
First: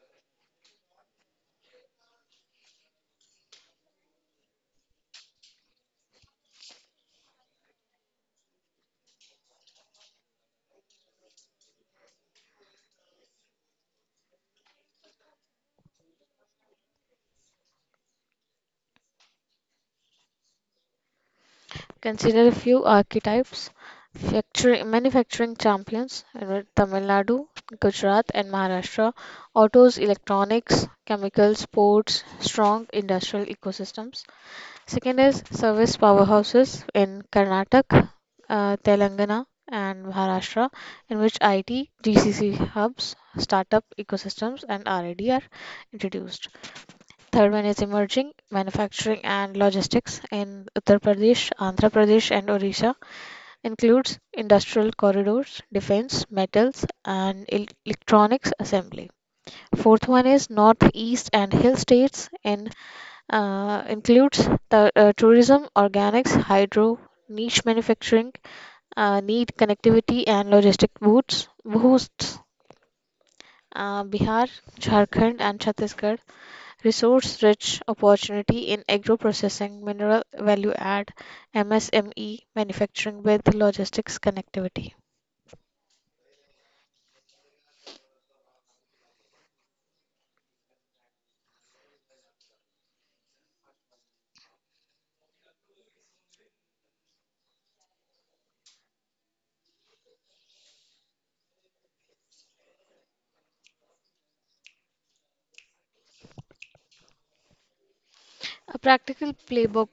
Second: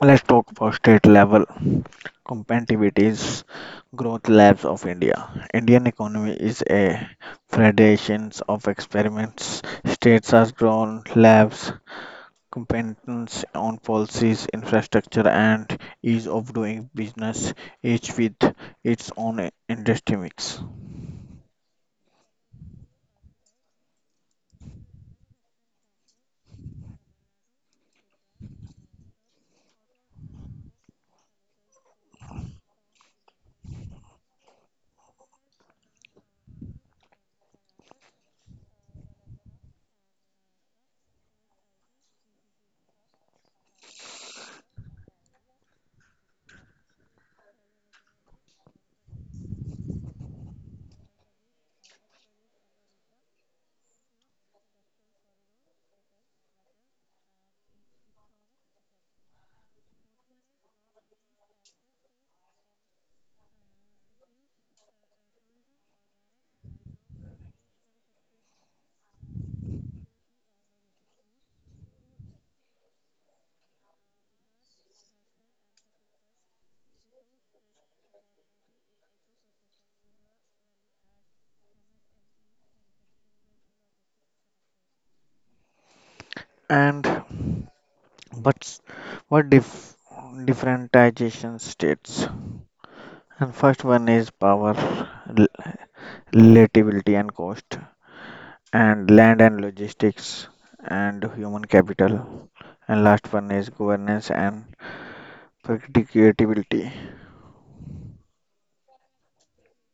Speaker 2: Let's talk about state level competitivities, growth labs of India. Indian economy is a federation of experiments. States are drawn labs, competence on policies, infrastructure, and ease of doing business, each with its own industry mix.
Speaker 1: Consider a few archetypes. Factory- manufacturing champions in Tamil Nadu, Gujarat, and Maharashtra, autos, electronics, chemicals, ports, strong industrial ecosystems. Second is service powerhouses in Karnataka, uh, Telangana, and Maharashtra, in which I T, G C C hubs, startup ecosystems, and R and D are introduced. Third one is emerging manufacturing and logistics in Uttar Pradesh, Andhra Pradesh, and Orissa includes industrial corridors, defense, metals, and el- electronics assembly. Fourth one is northeast and hill states in uh, includes the, uh, tourism, organics, hydro, niche manufacturing, uh, need connectivity and logistic boots, boosts. Uh, Bihar, Jharkhand, and Chhattisgarh resource-rich opportunity in agro-processing, mineral value add, M S M E manufacturing with logistics connectivity.
Speaker 2: And but what dif- differentiation states? And first one is power liability and cost, and land and logistics, and human capital. And last one is governance and predictability.
Speaker 1: A practical playbook.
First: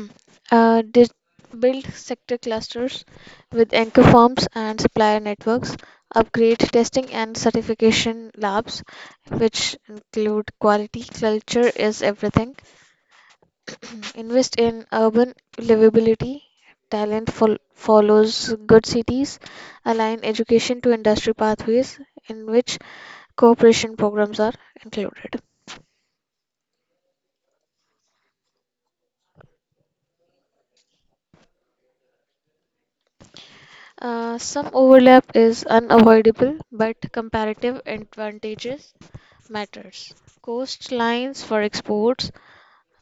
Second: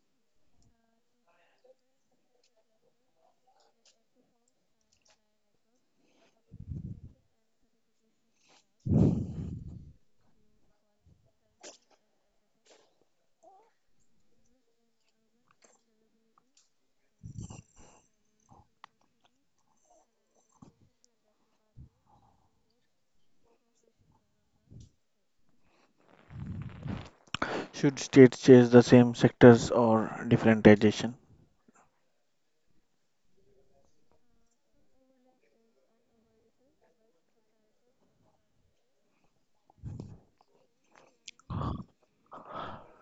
Speaker 1: uh, dis- Build sector clusters with anchor firms and supplier networks, upgrade testing and certification labs, which include quality, culture is everything. Mm. Invest in urban livability. Talent fol- follows good cities. Align education to industry pathways in which cooperation programs are included.
Speaker 2: Should states chase the same sectors or differentiation?
Speaker 1: Uh, some overlap is unavoidable, but comparative advantages matters. Coastlines for exports,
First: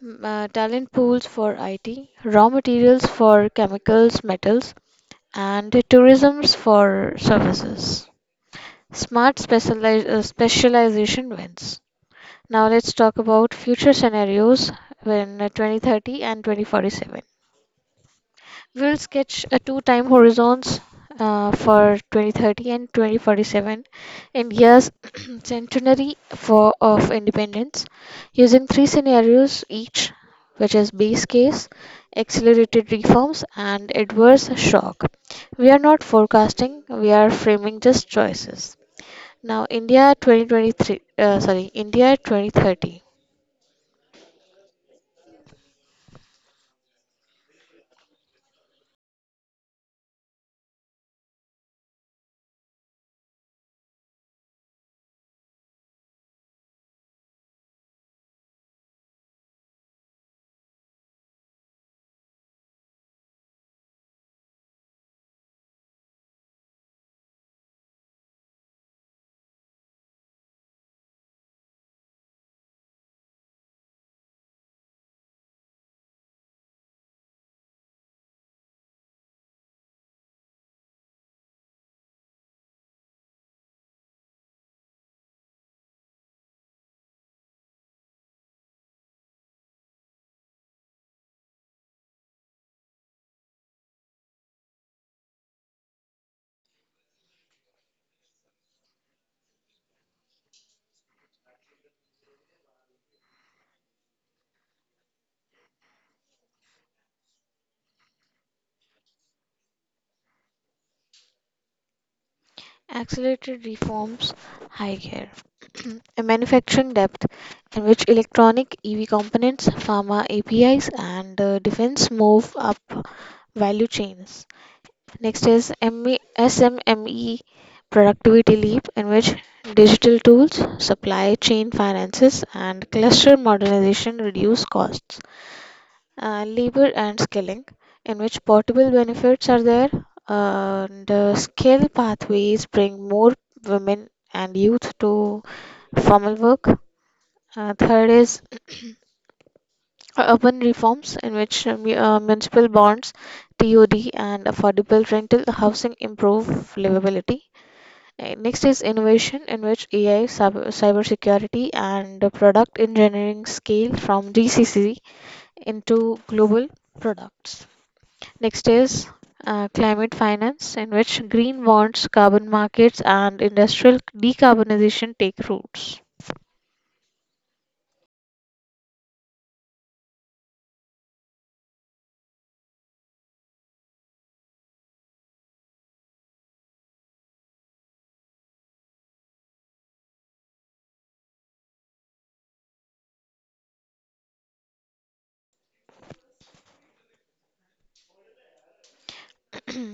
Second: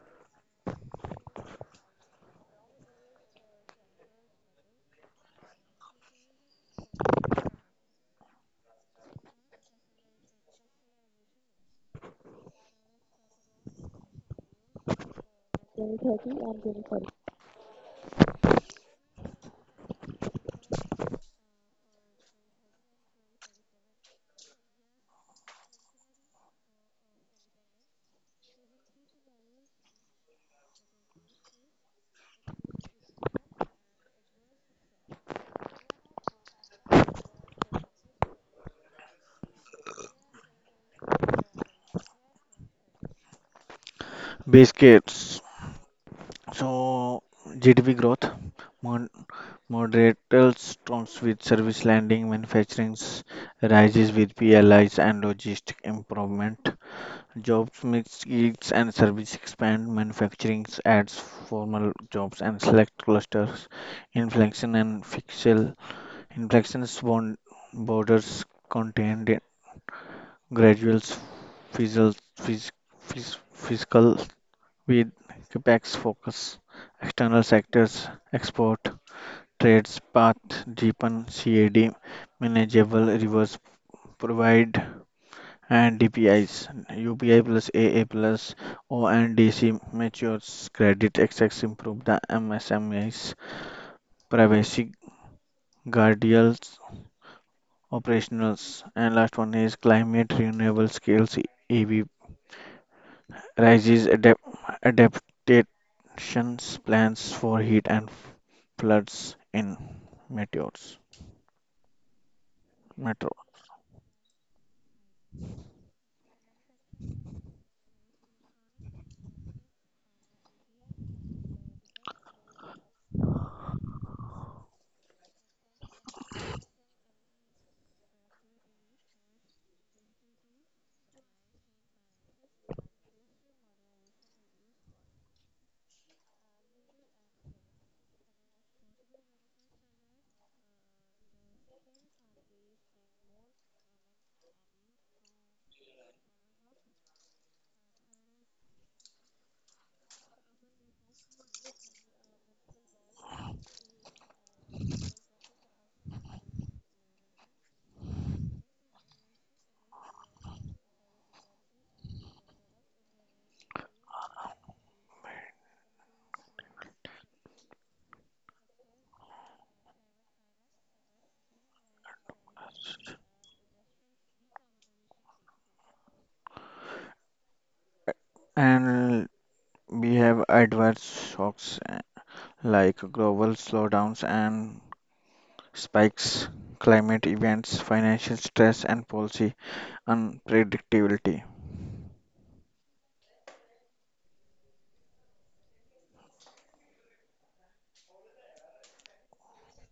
Speaker 1: m- uh, talent pools for I T, raw materials for chemicals, metals, and tourisms for services. Smart specialize, uh, specialization wins. Now let's talk about future scenarios when uh, twenty thirty
Speaker 2: twenty thirty
Speaker 1: and
Speaker 2: and twenty forty.
Speaker 1: twenty forty-seven. We will sketch a two-time horizons uh, for twenty thirty and twenty forty-seven in years, centenary for of independence, using three scenarios each, which is base case, accelerated reforms, and adverse shock. We are not forecasting, we are framing just choices. Now, India twenty twenty-three, uh, sorry, India twenty thirty.
Speaker 2: Base case. So G D P growth, mod- moderates storms with service landing, manufacturing rises with P L Is and logistic improvement. Jobs mix yields and service expand, manufacturing adds formal jobs and select clusters, inflation and fictional inflections bond borders contained graduals fizzle phys, phys, fiscal with capex focus, external sectors, export, trades path deepen C A D manageable reverse provide and D P Is, U P I plus A A plus O N D C matures credit access improve the M S M Es, privacy guardians, operationals, and last one is climate renewable scales E V rises adapt adaptations plans for heat and floods in meteors meteors.
Speaker 1: Accelerated reforms, high care. A manufacturing depth in which electronic E V components, pharma A P Is, and uh, defense move up value chains. Next is M E, S M M E productivity leap in which digital tools, supply chain finances, and cluster modernization reduce costs. Uh, labor and scaling, in which portable benefits are there, and uh, skill pathways bring more women and youth to formal work. Uh, third is urban reforms, in which uh, mu- uh, municipal bonds, T O D, and affordable rental housing improve livability. Uh, Next is innovation, in which A I, cyber cybersecurity, and uh, product engineering scale from G C C into global products. Next is uh, climate finance, in which green bonds, carbon markets, and industrial decarbonization take roots.
Speaker 2: And we have adverse shocks eh, like global slowdowns and spikes, climate events, financial stress, and policy unpredictability.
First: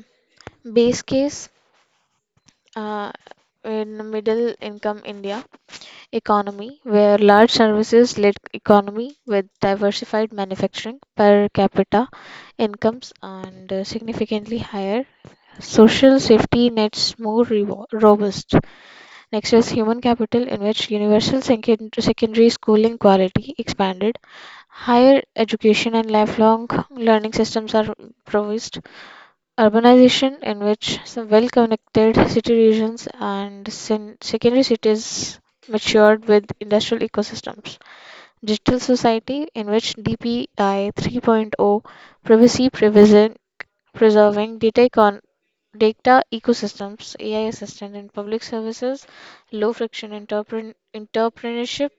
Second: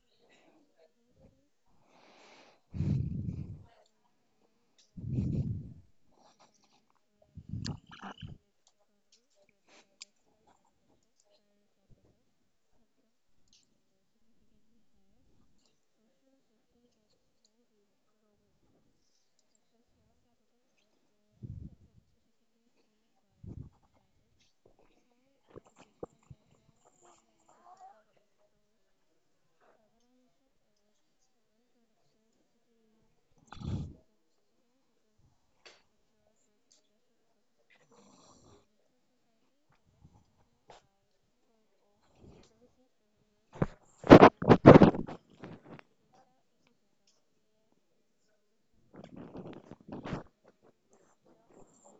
Speaker 1: Base case, uh, in middle income India economy, where large services led economy with diversified manufacturing per capita incomes and uh, significantly higher social safety nets more revo- robust. Next is human capital, in which universal second- secondary schooling quality expanded higher education and lifelong learning systems are improvised. Urbanization, in which some well connected city regions and sen- secondary cities matured with industrial ecosystems. Digital society, in which D P I 3.0 privacy prevision- preserving data econ- data ecosystems, A I assistant in public services, low friction entrepren- entrepreneurship,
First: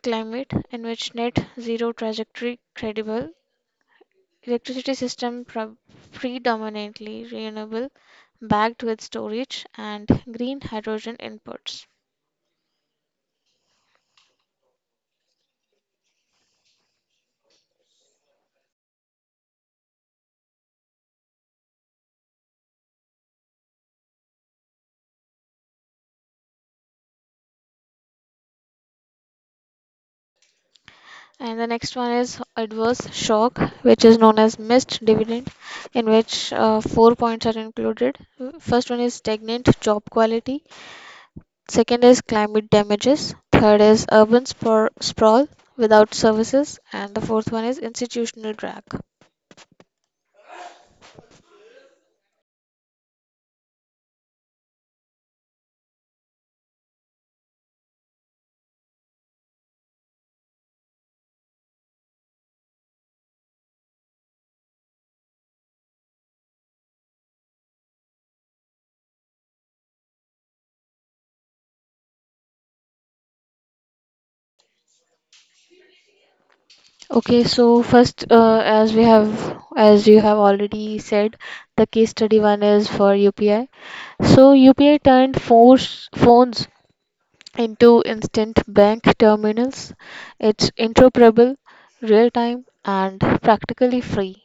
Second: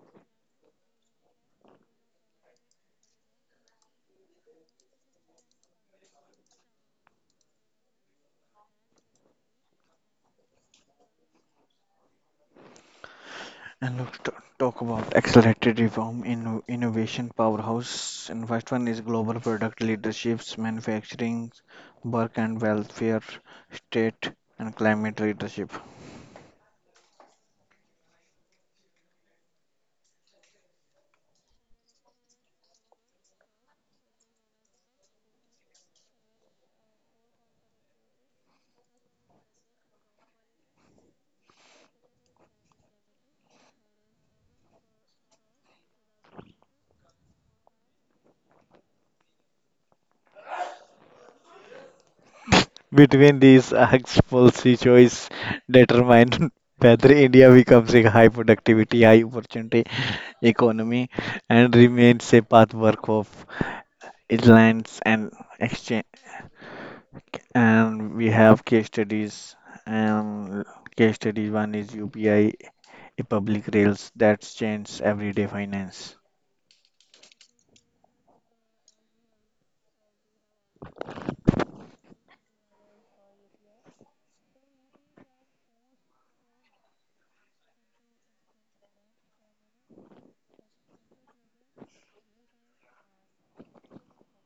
Speaker 1: climate in which net zero trajectory credible. Electricity system pro- predominantly renewable, backed with storage and green hydrogen inputs.
Speaker 2: And let's t- talk about accelerated reform in innovation powerhouse. And first one is global product leaderships, manufacturing, work and welfare, state and climate leadership.
Speaker 1: And the next one is adverse shock, which is known as missed dividend, in which uh, four points are included. First one is stagnant job quality. Second is climate damages. Third is urban spor- sprawl without services. And the fourth one is institutional drag.
Speaker 2: Between these acts, policy choice determine whether India becomes a high productivity, high opportunity economy and remains a path work islands and exchange. And we have case studies and case study one is U P I, a public rails that changes everyday finance.
Speaker 1: Okay, so first, uh, as we have, as you have already said, the case study one is for U P I. So U P I turned phones phones into instant bank terminals. It's interoperable, real time, and practically free.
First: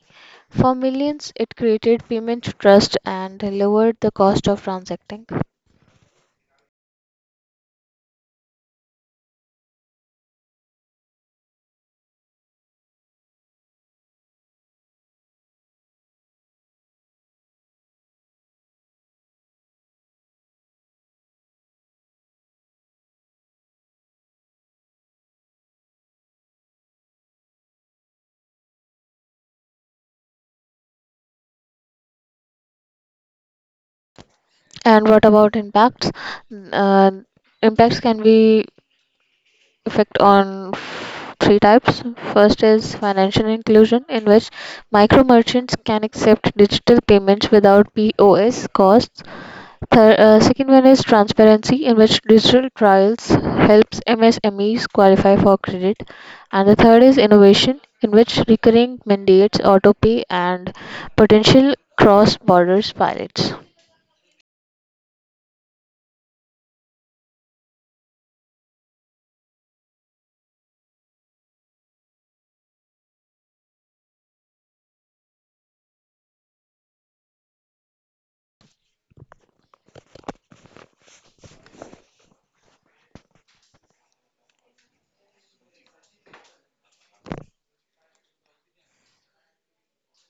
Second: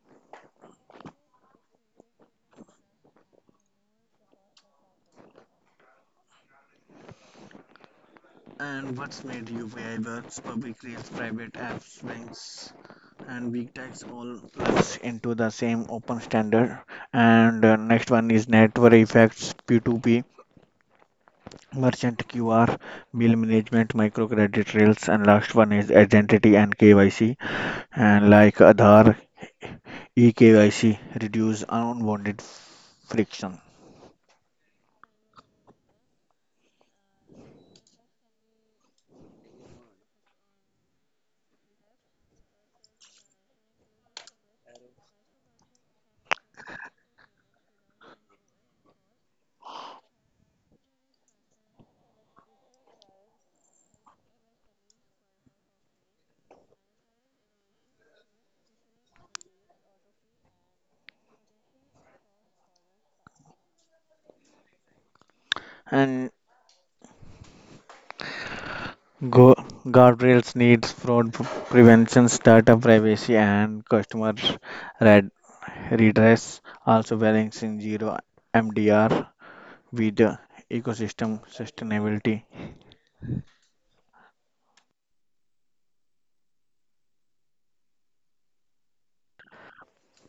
Speaker 1: For millions, it created payment trust and lowered the cost of transacting.
Speaker 2: And what's made U P I works public rails private apps banks and big techs all plugs into the same open standard. And uh, next one is network effects P two P merchant Q R bill management microcredit rails and last one is identity and K Y C. And like Aadhaar, eKYC reduce unwanted friction.
Speaker 1: And what about impacts? Uh, Impacts can be effect on three types. First is financial inclusion, in which micro merchants can accept digital payments without P O S costs. Thir uh, Second one is transparency, in which digital trials helps M S M Es qualify for credit. And the third is innovation, in which recurring mandates, auto pay, and potential cross-border pilots.
Speaker 2: And go- guardrails needs fraud p- prevention, data privacy, and customer red- redress. Also balancing zero M D R with the ecosystem sustainability.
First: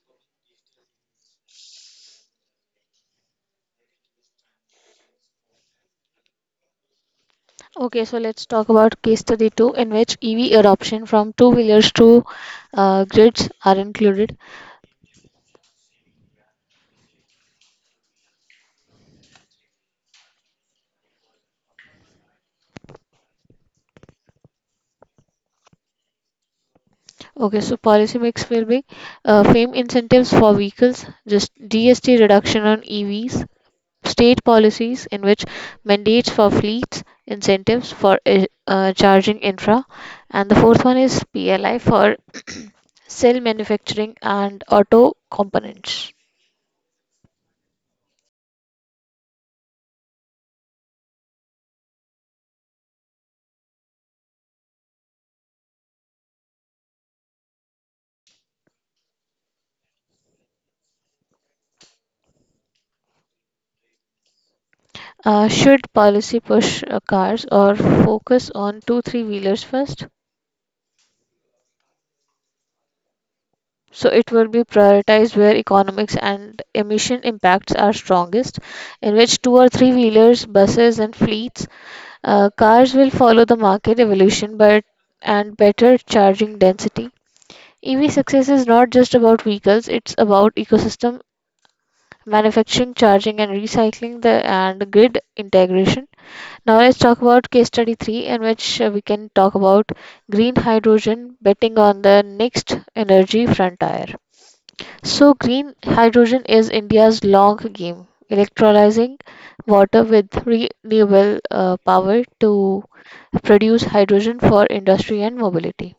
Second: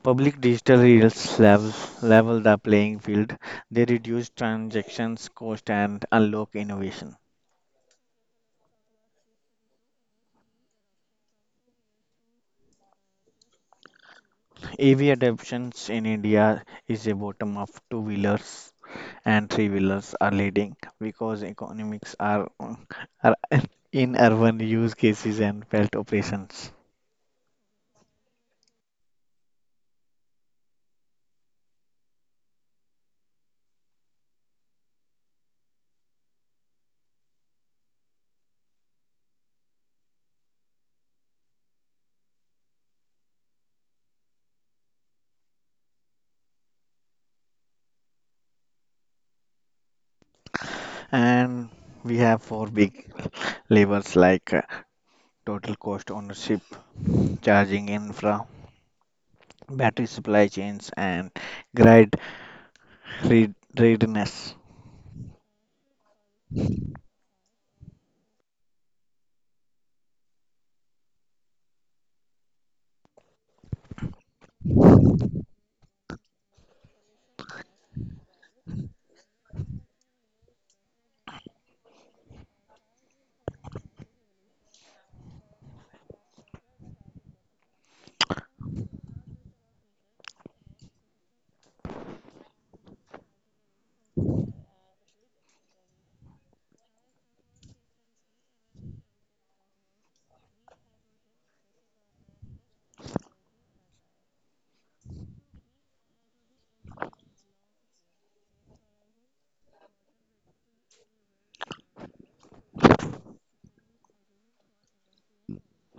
Speaker 2: Public digital rails level, level the playing field. They reduce transactions cost and unlock innovation.
Speaker 1: Okay, so let's talk about case study two in which E V adoption from two-wheelers to uh, grids are included.
Speaker 2: A V adoptions in India is a bottom of two wheelers and three wheelers are leading because economics are, are in urban use cases and felt operations.
Speaker 1: Okay, so policy mix will be uh, FAME incentives for vehicles, just G S T reduction on E Vs, state policies in which mandates for fleets, incentives for uh, uh, charging infra, and the fourth one is P L I for cell manufacturing and auto components.
Speaker 2: And we have four big levers like uh, total cost ownership, charging infra, battery supply chains, and grid read- readiness.
Speaker 1: Uh, should policy push uh, cars or focus on two, three wheelers first? So it will be prioritized where economics and emission impacts are strongest, in which two or three wheelers, buses, and fleets, uh, cars will follow the market evolution but and better charging density. E V success is not just about vehicles, it's about ecosystem manufacturing, charging and recycling the and grid integration. Now let's talk about case study three in which uh, we can talk about green hydrogen betting on the next energy frontier. So, green hydrogen is India's long game, electrolyzing water with renewable uh, power to produce hydrogen for industry and mobility.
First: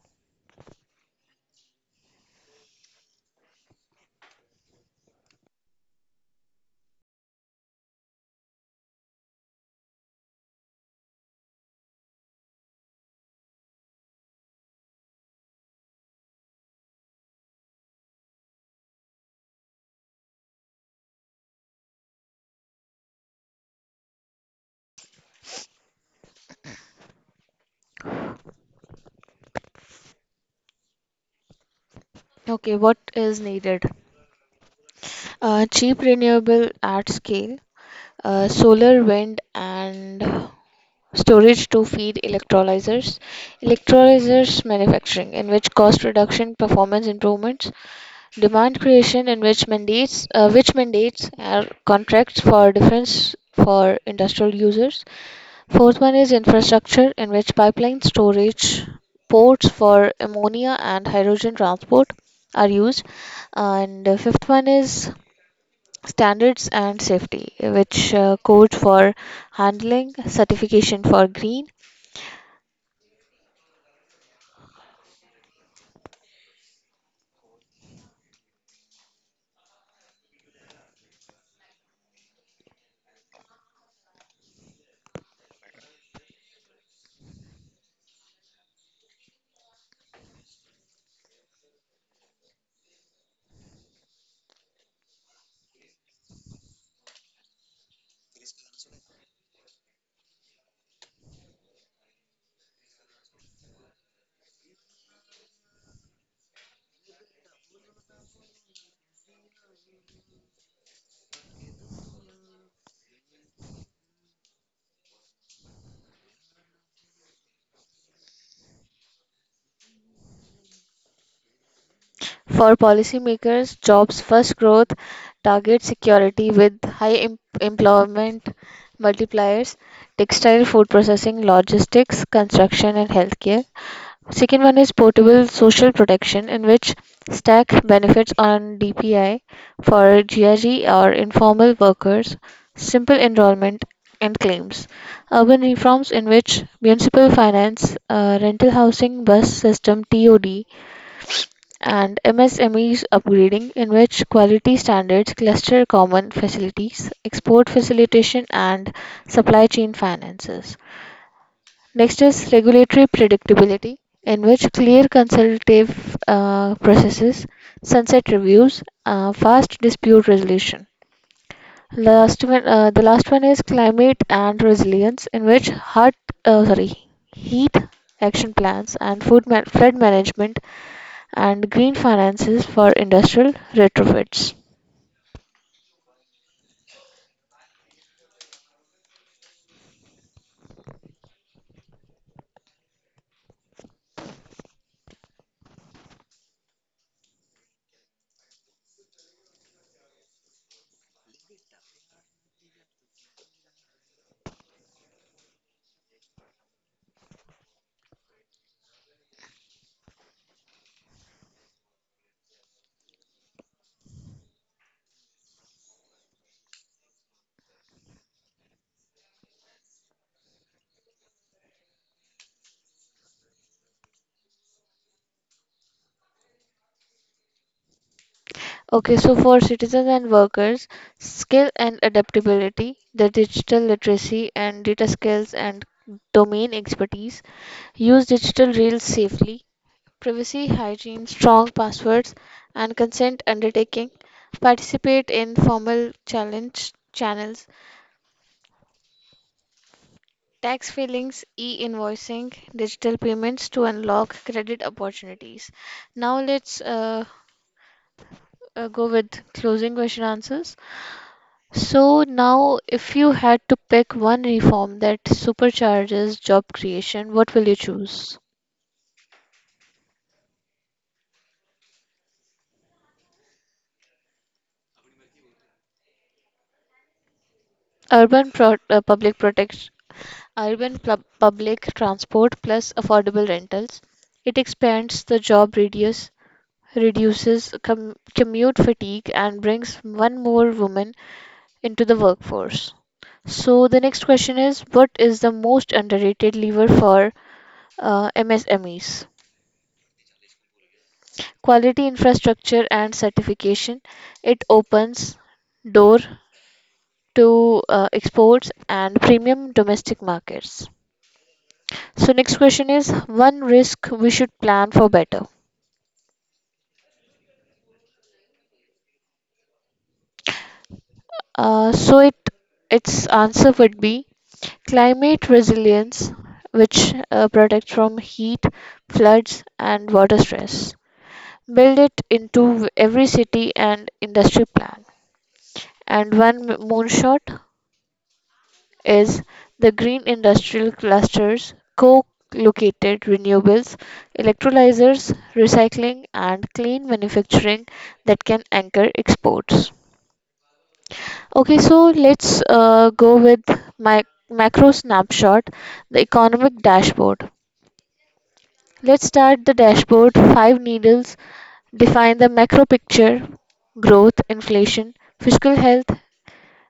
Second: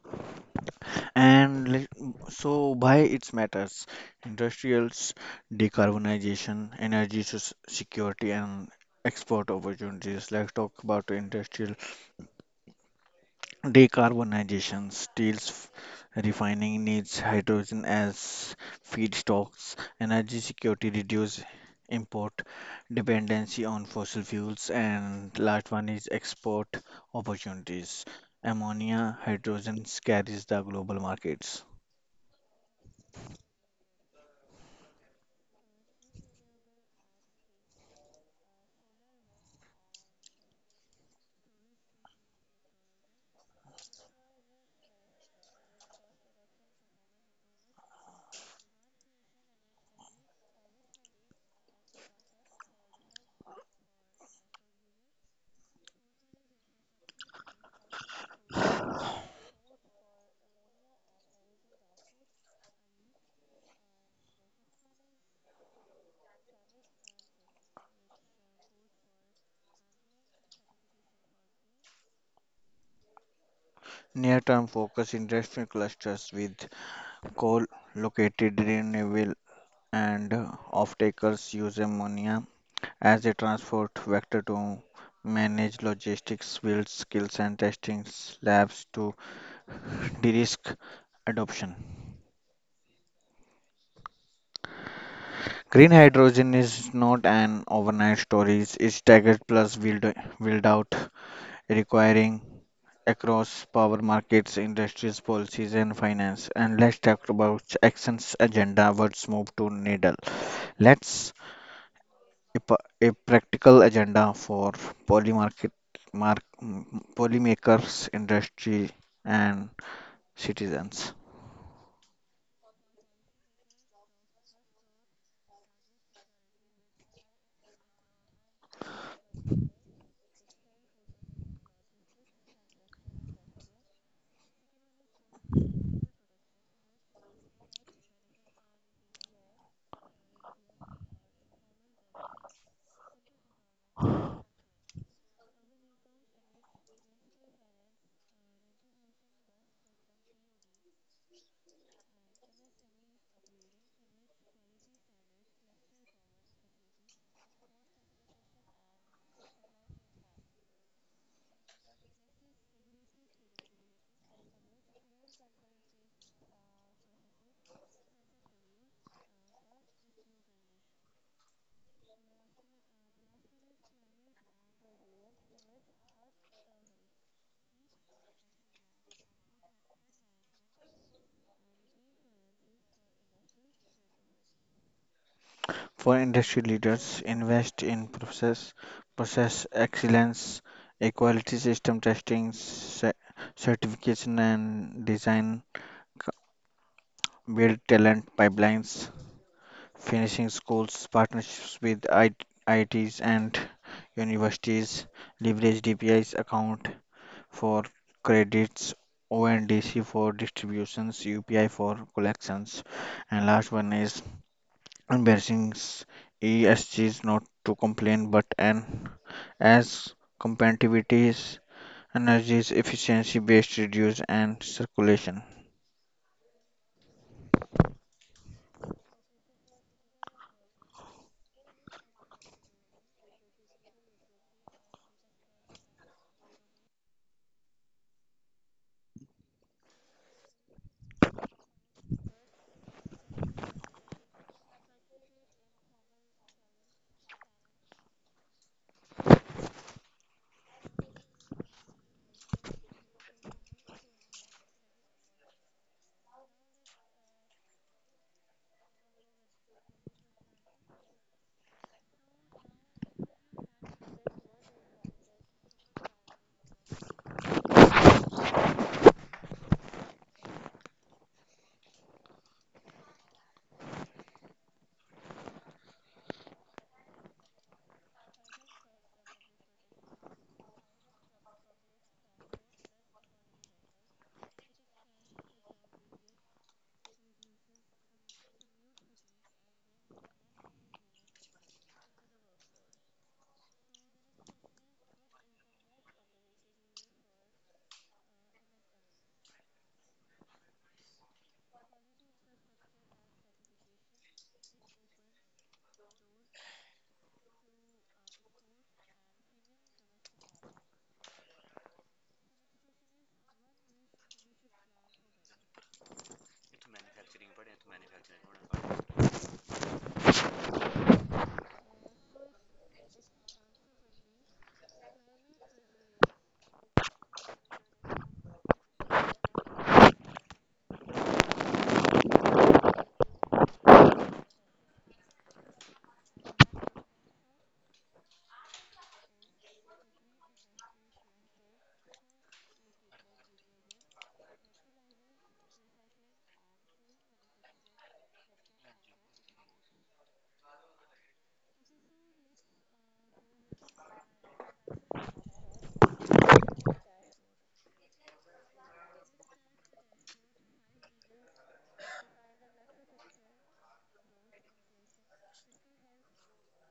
Speaker 2: And let- so why it matters? Industrials, decarbonization, energy s- security, and export opportunities. Let's talk about industrial decarbonization. Steel's f- refining needs hydrogen as feedstocks. Energy security reduce import dependency on fossil fuels. And last one is export opportunities. Ammonia, hydrogen carries the global markets.
Speaker 1: Okay, what is needed? Uh, cheap renewable at scale, uh, solar, wind, and storage to feed electrolyzers. Electrolyzers manufacturing, in which cost reduction, performance improvements, demand creation in which mandates uh, which mandates are contracts for defense for industrial users. Fourth one is infrastructure in which pipeline storage ports for ammonia and hydrogen transport are used. And uh, fifth one is standards and safety, which uh, code for handling, certification for green.
Speaker 2: Near-term focus industrial clusters with coal located renewable and uh, off-takers use ammonia as a transport vector to manage logistics, build skills and testing labs to de-risk adoption. Green hydrogen is not an overnight story, it's staggered plus build, build out requiring across power markets, industries, policies, and finance. And let's talk about actions agenda. What's move to needle? Let's a, pa- a practical agenda for poly market, mark, m- polymakers, industry, and citizens.
Speaker 1: For policymakers, jobs first growth targets security with high em- employment multipliers, textile, food processing, logistics, construction, and healthcare. Second one is portable social protection, in which stack benefits on D P I for GIG or informal workers, simple enrollment and claims. Urban reforms, in which municipal finance, uh, rental housing, bus system, T O D, and M S M Es upgrading, in which quality standards cluster common facilities, export facilitation, and supply chain finances. Next is regulatory predictability, in which clear consultative uh, processes, sunset reviews, uh, fast dispute resolution. Last one, uh, the last one is climate and resilience, in which hot, uh, sorry, heat action plans and food ma- flood management and green finances for industrial retrofits.
Speaker 2: For industry leaders, invest in process, process excellence, equality system testing, cer- certification, and design build talent pipelines finishing schools, partnerships with I- IITs and universities, leverage D P I's account for credits, O N D C for distributions, U P I for collections, and last one is embarrassing s- E S Gs not to complain but an as competitiveness energies, efficiency based reduce and circulation.
Speaker 1: Okay, so for citizens and workers, skill and adaptability, the digital literacy and data skills and domain expertise, use digital reels safely, privacy, hygiene, strong passwords, and consent undertaking, participate in formal challenge channels, tax filings, e invoicing, digital payments to unlock credit opportunities. Now let's uh, uh, go with closing question answers. So now, if you had to pick one reform that supercharges job creation, what will you choose? Urban pro- uh, public protect, Urban pub public transport plus affordable rentals. It expands the job radius, reduces com- commute fatigue, and brings one more woman into the workforce. So the next question is, what is the most underrated lever for uh, M S M Es? Quality infrastructure and certification. It opens door to uh, exports and premium domestic markets. So next question is one risk we should plan for better. Uh, so it its answer would be climate resilience, which uh, protects from heat, floods, and water stress. Build it into every city and industry plan. And one moonshot is the green industrial clusters co-located renewables, electrolyzers, recycling and clean manufacturing that can anchor exports. Okay, so let's uh, go with my macro snapshot, the economic dashboard. Let's start the dashboard. Five needles define the macro picture growth, inflation, fiscal health,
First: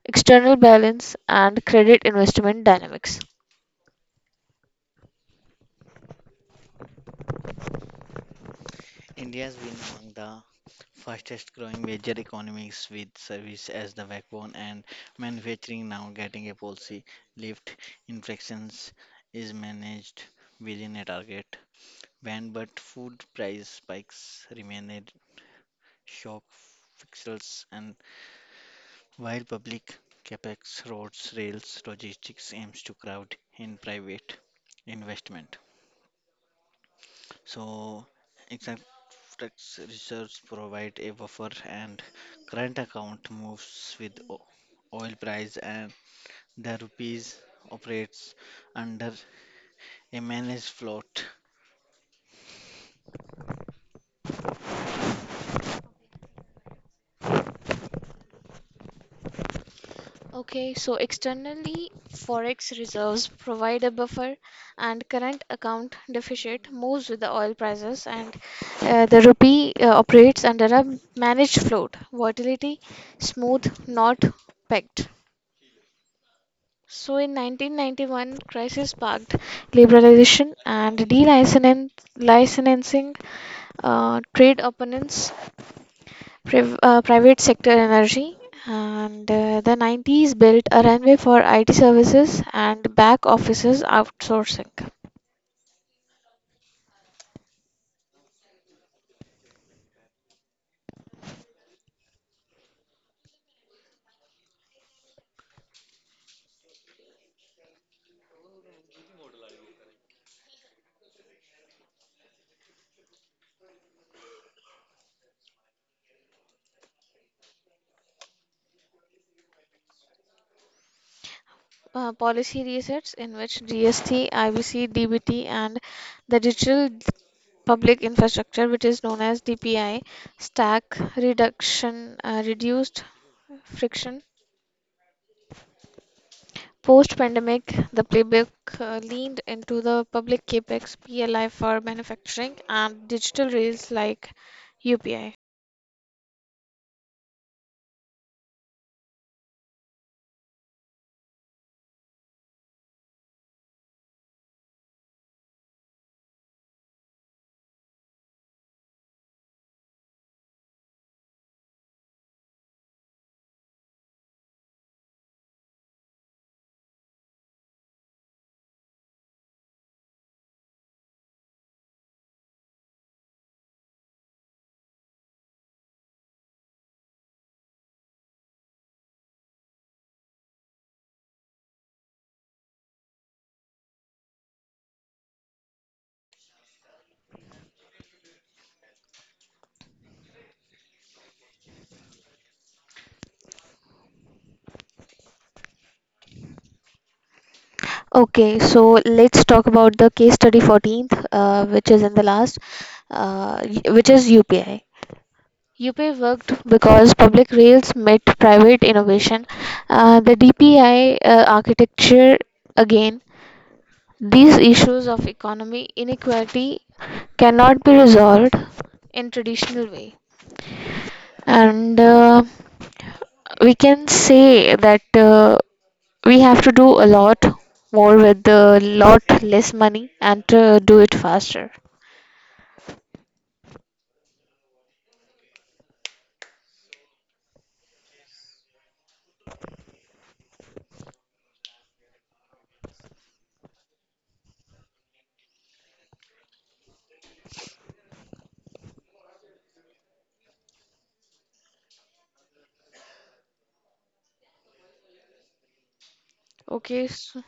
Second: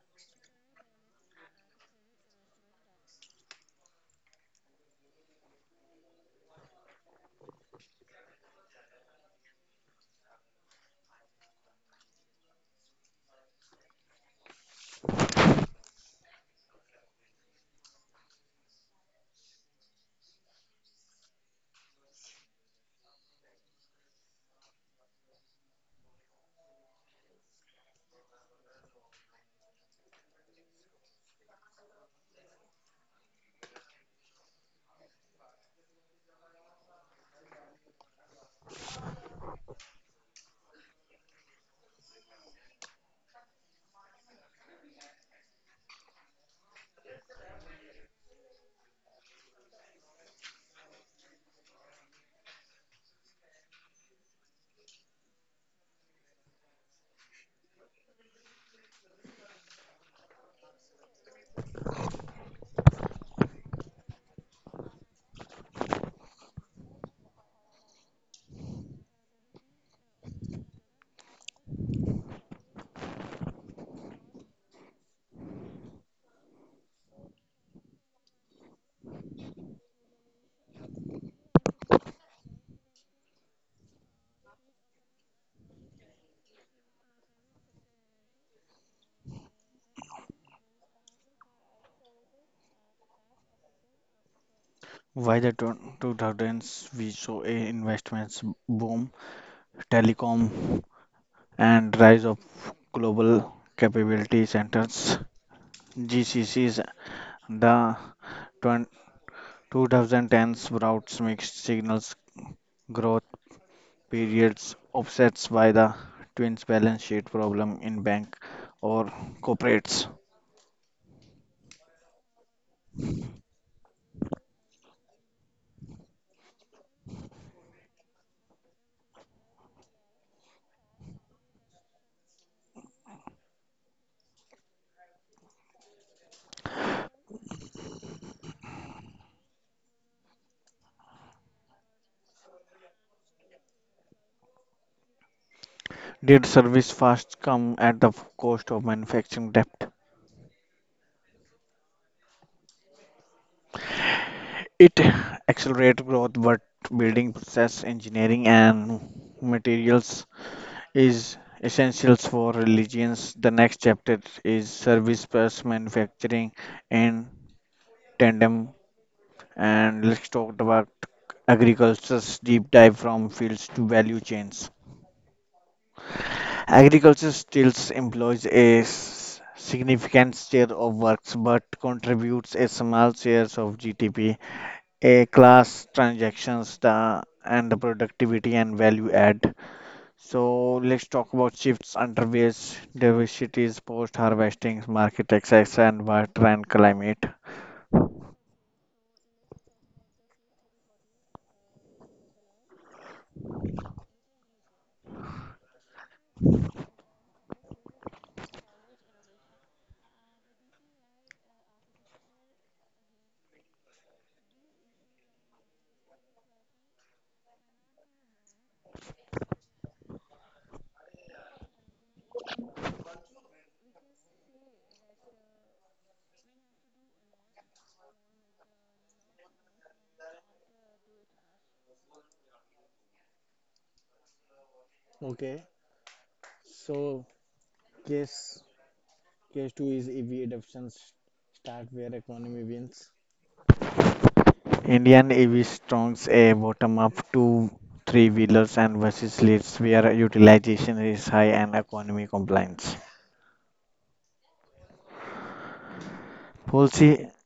Speaker 1: external balance, and credit investment dynamics. Okay, so externally, forex reserves provide a buffer, and current account deficit moves with the oil prices, and uh, the rupee uh, operates under a managed float, volatility smooth, not pegged. So in nineteen ninety-one, crisis sparked liberalization and delicensing, licensing uh, trade opponents priv- uh, private sector energy and uh, the nineties built a runway for I T services and back offices outsourcing.
Speaker 2: Why the twen- two thousands we saw a investments boom telecom, and rise of global capability centers (G C Cs). The twenty tens brought mixed signals growth periods offsets by the twins balance sheet problem in bank or corporates.
Speaker 1: Uh, policy resets in which G S T, I B C, D B T, and the digital public infrastructure, which is known as D P I, stack reduction uh, reduced friction. Post pandemic, the playbook uh, leaned into the public capex, P L I for manufacturing, and digital rails like U P I.
Speaker 2: Did service fast come at the cost of manufacturing depth? It accelerated growth, but building process engineering and materials is essentials for religions. The next chapter is service plus manufacturing and tandem. And let's talk about agriculture's deep dive from fields to value chains. Agriculture still employs a s- significant share of works but contributes a small share of G D P, a class transactions the, and the productivity and value add. So let's talk about shifts, underways, diversities, post-harvesting, market access, and water and climate.
Speaker 1: Okay, so let's talk about the case study fourteenth, uh, which is in the last, uh, y- which is U P I. U P I worked because public rails met private innovation. Uh, the D P I uh, architecture, again, these issues of economy inequality cannot be resolved in traditional way. And uh, we can say that uh, we have to do a lot more with a lot less money and to do it faster.
Speaker 2: Okay, so case case two is E V adoptions, start where economy wins. Indian E V strongs a bottom-up two three-wheelers and versus leads where utilization is high and economy compliance.
Speaker 1: Okay,
Speaker 2: Policy
Speaker 1: so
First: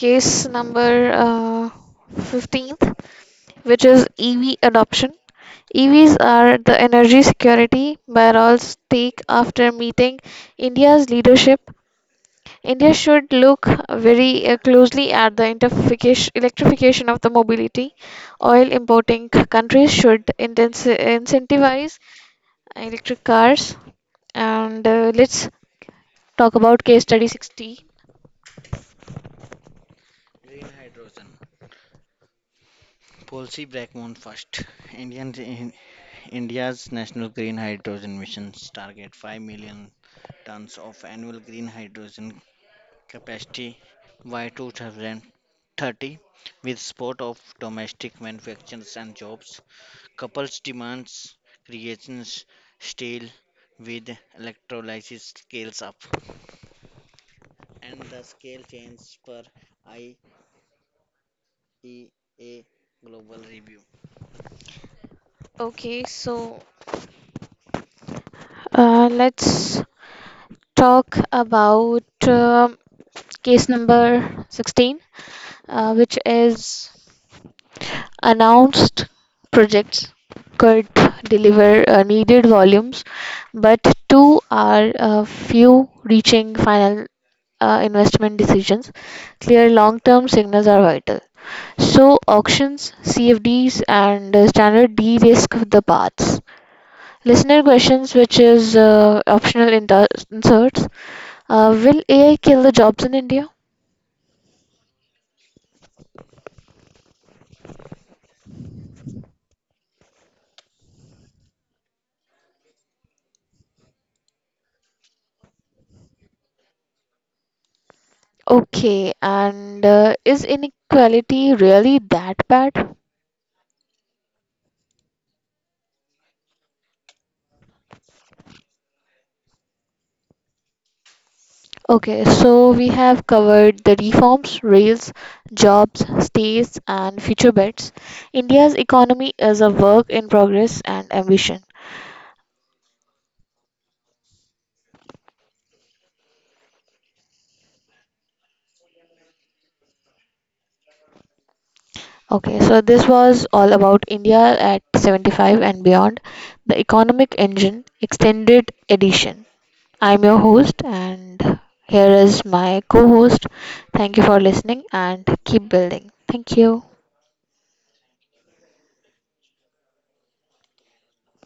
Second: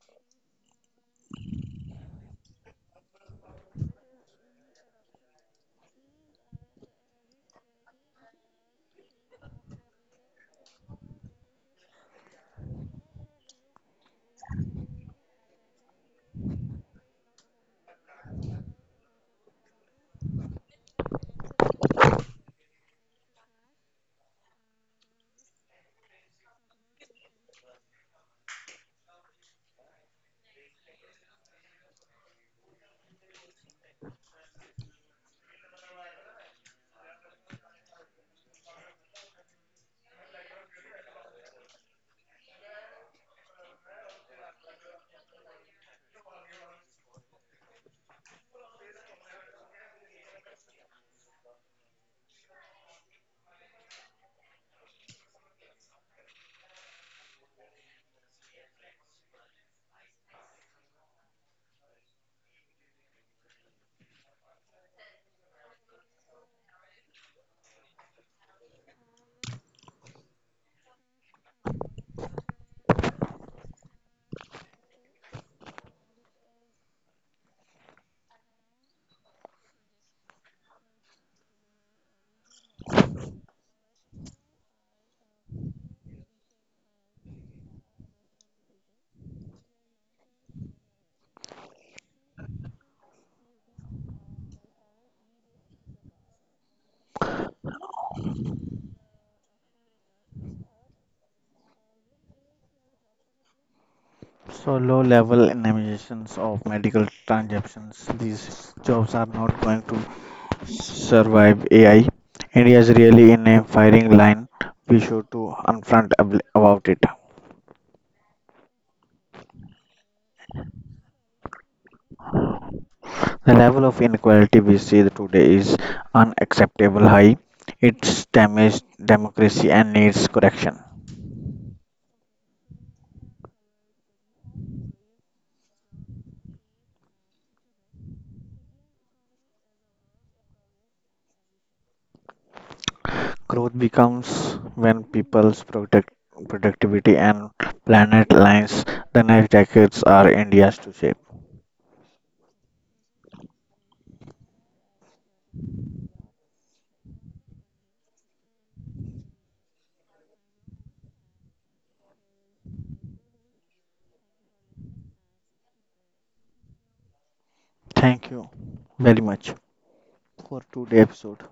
Speaker 1: case number uh, fifteenth, which is E V adoption. E Vs are the energy security Bharat's take after meeting India's leadership. India should look very uh, closely at the interfication- electrification of the mobility. Oil importing c- countries should intensi- incentivize electric cars. And uh, let's talk about case study sixty. Okay, so uh, let's talk about um case number sixteen, uh, which is announced projects could deliver uh, needed volumes, but two are uh, few reaching final uh, investment decisions. Clear long term signals are vital. So auctions, C F Ds, and uh, standard de-risk the paths. Listener questions, which is uh, optional inter- inserts. Uh, will A I kill the jobs in India?
Speaker 2: so low-level emissions of medical transactions. These jobs are not going to survive AI. India is really in a firing line. We should to confront ab- about it.
Speaker 1: Okay, and uh, is inequality really that bad?
Speaker 2: The level of inequality we see today is unacceptable high. It's damaged democracy and needs correction.
Speaker 1: Okay, so we have covered the reforms, rails, jobs, stays, and future bets. India's economy is a work in progress and ambition.
Speaker 2: Growth becomes when people's product, productivity and planet lines. The next decades are India's to shape.
Speaker 1: Okay, so this was all about India at seventy-five and beyond, the economic engine extended edition. I'm your host, and here is my co host. Thank you for listening and keep building. Thank you.
Speaker 2: Thank you very much for today's episode.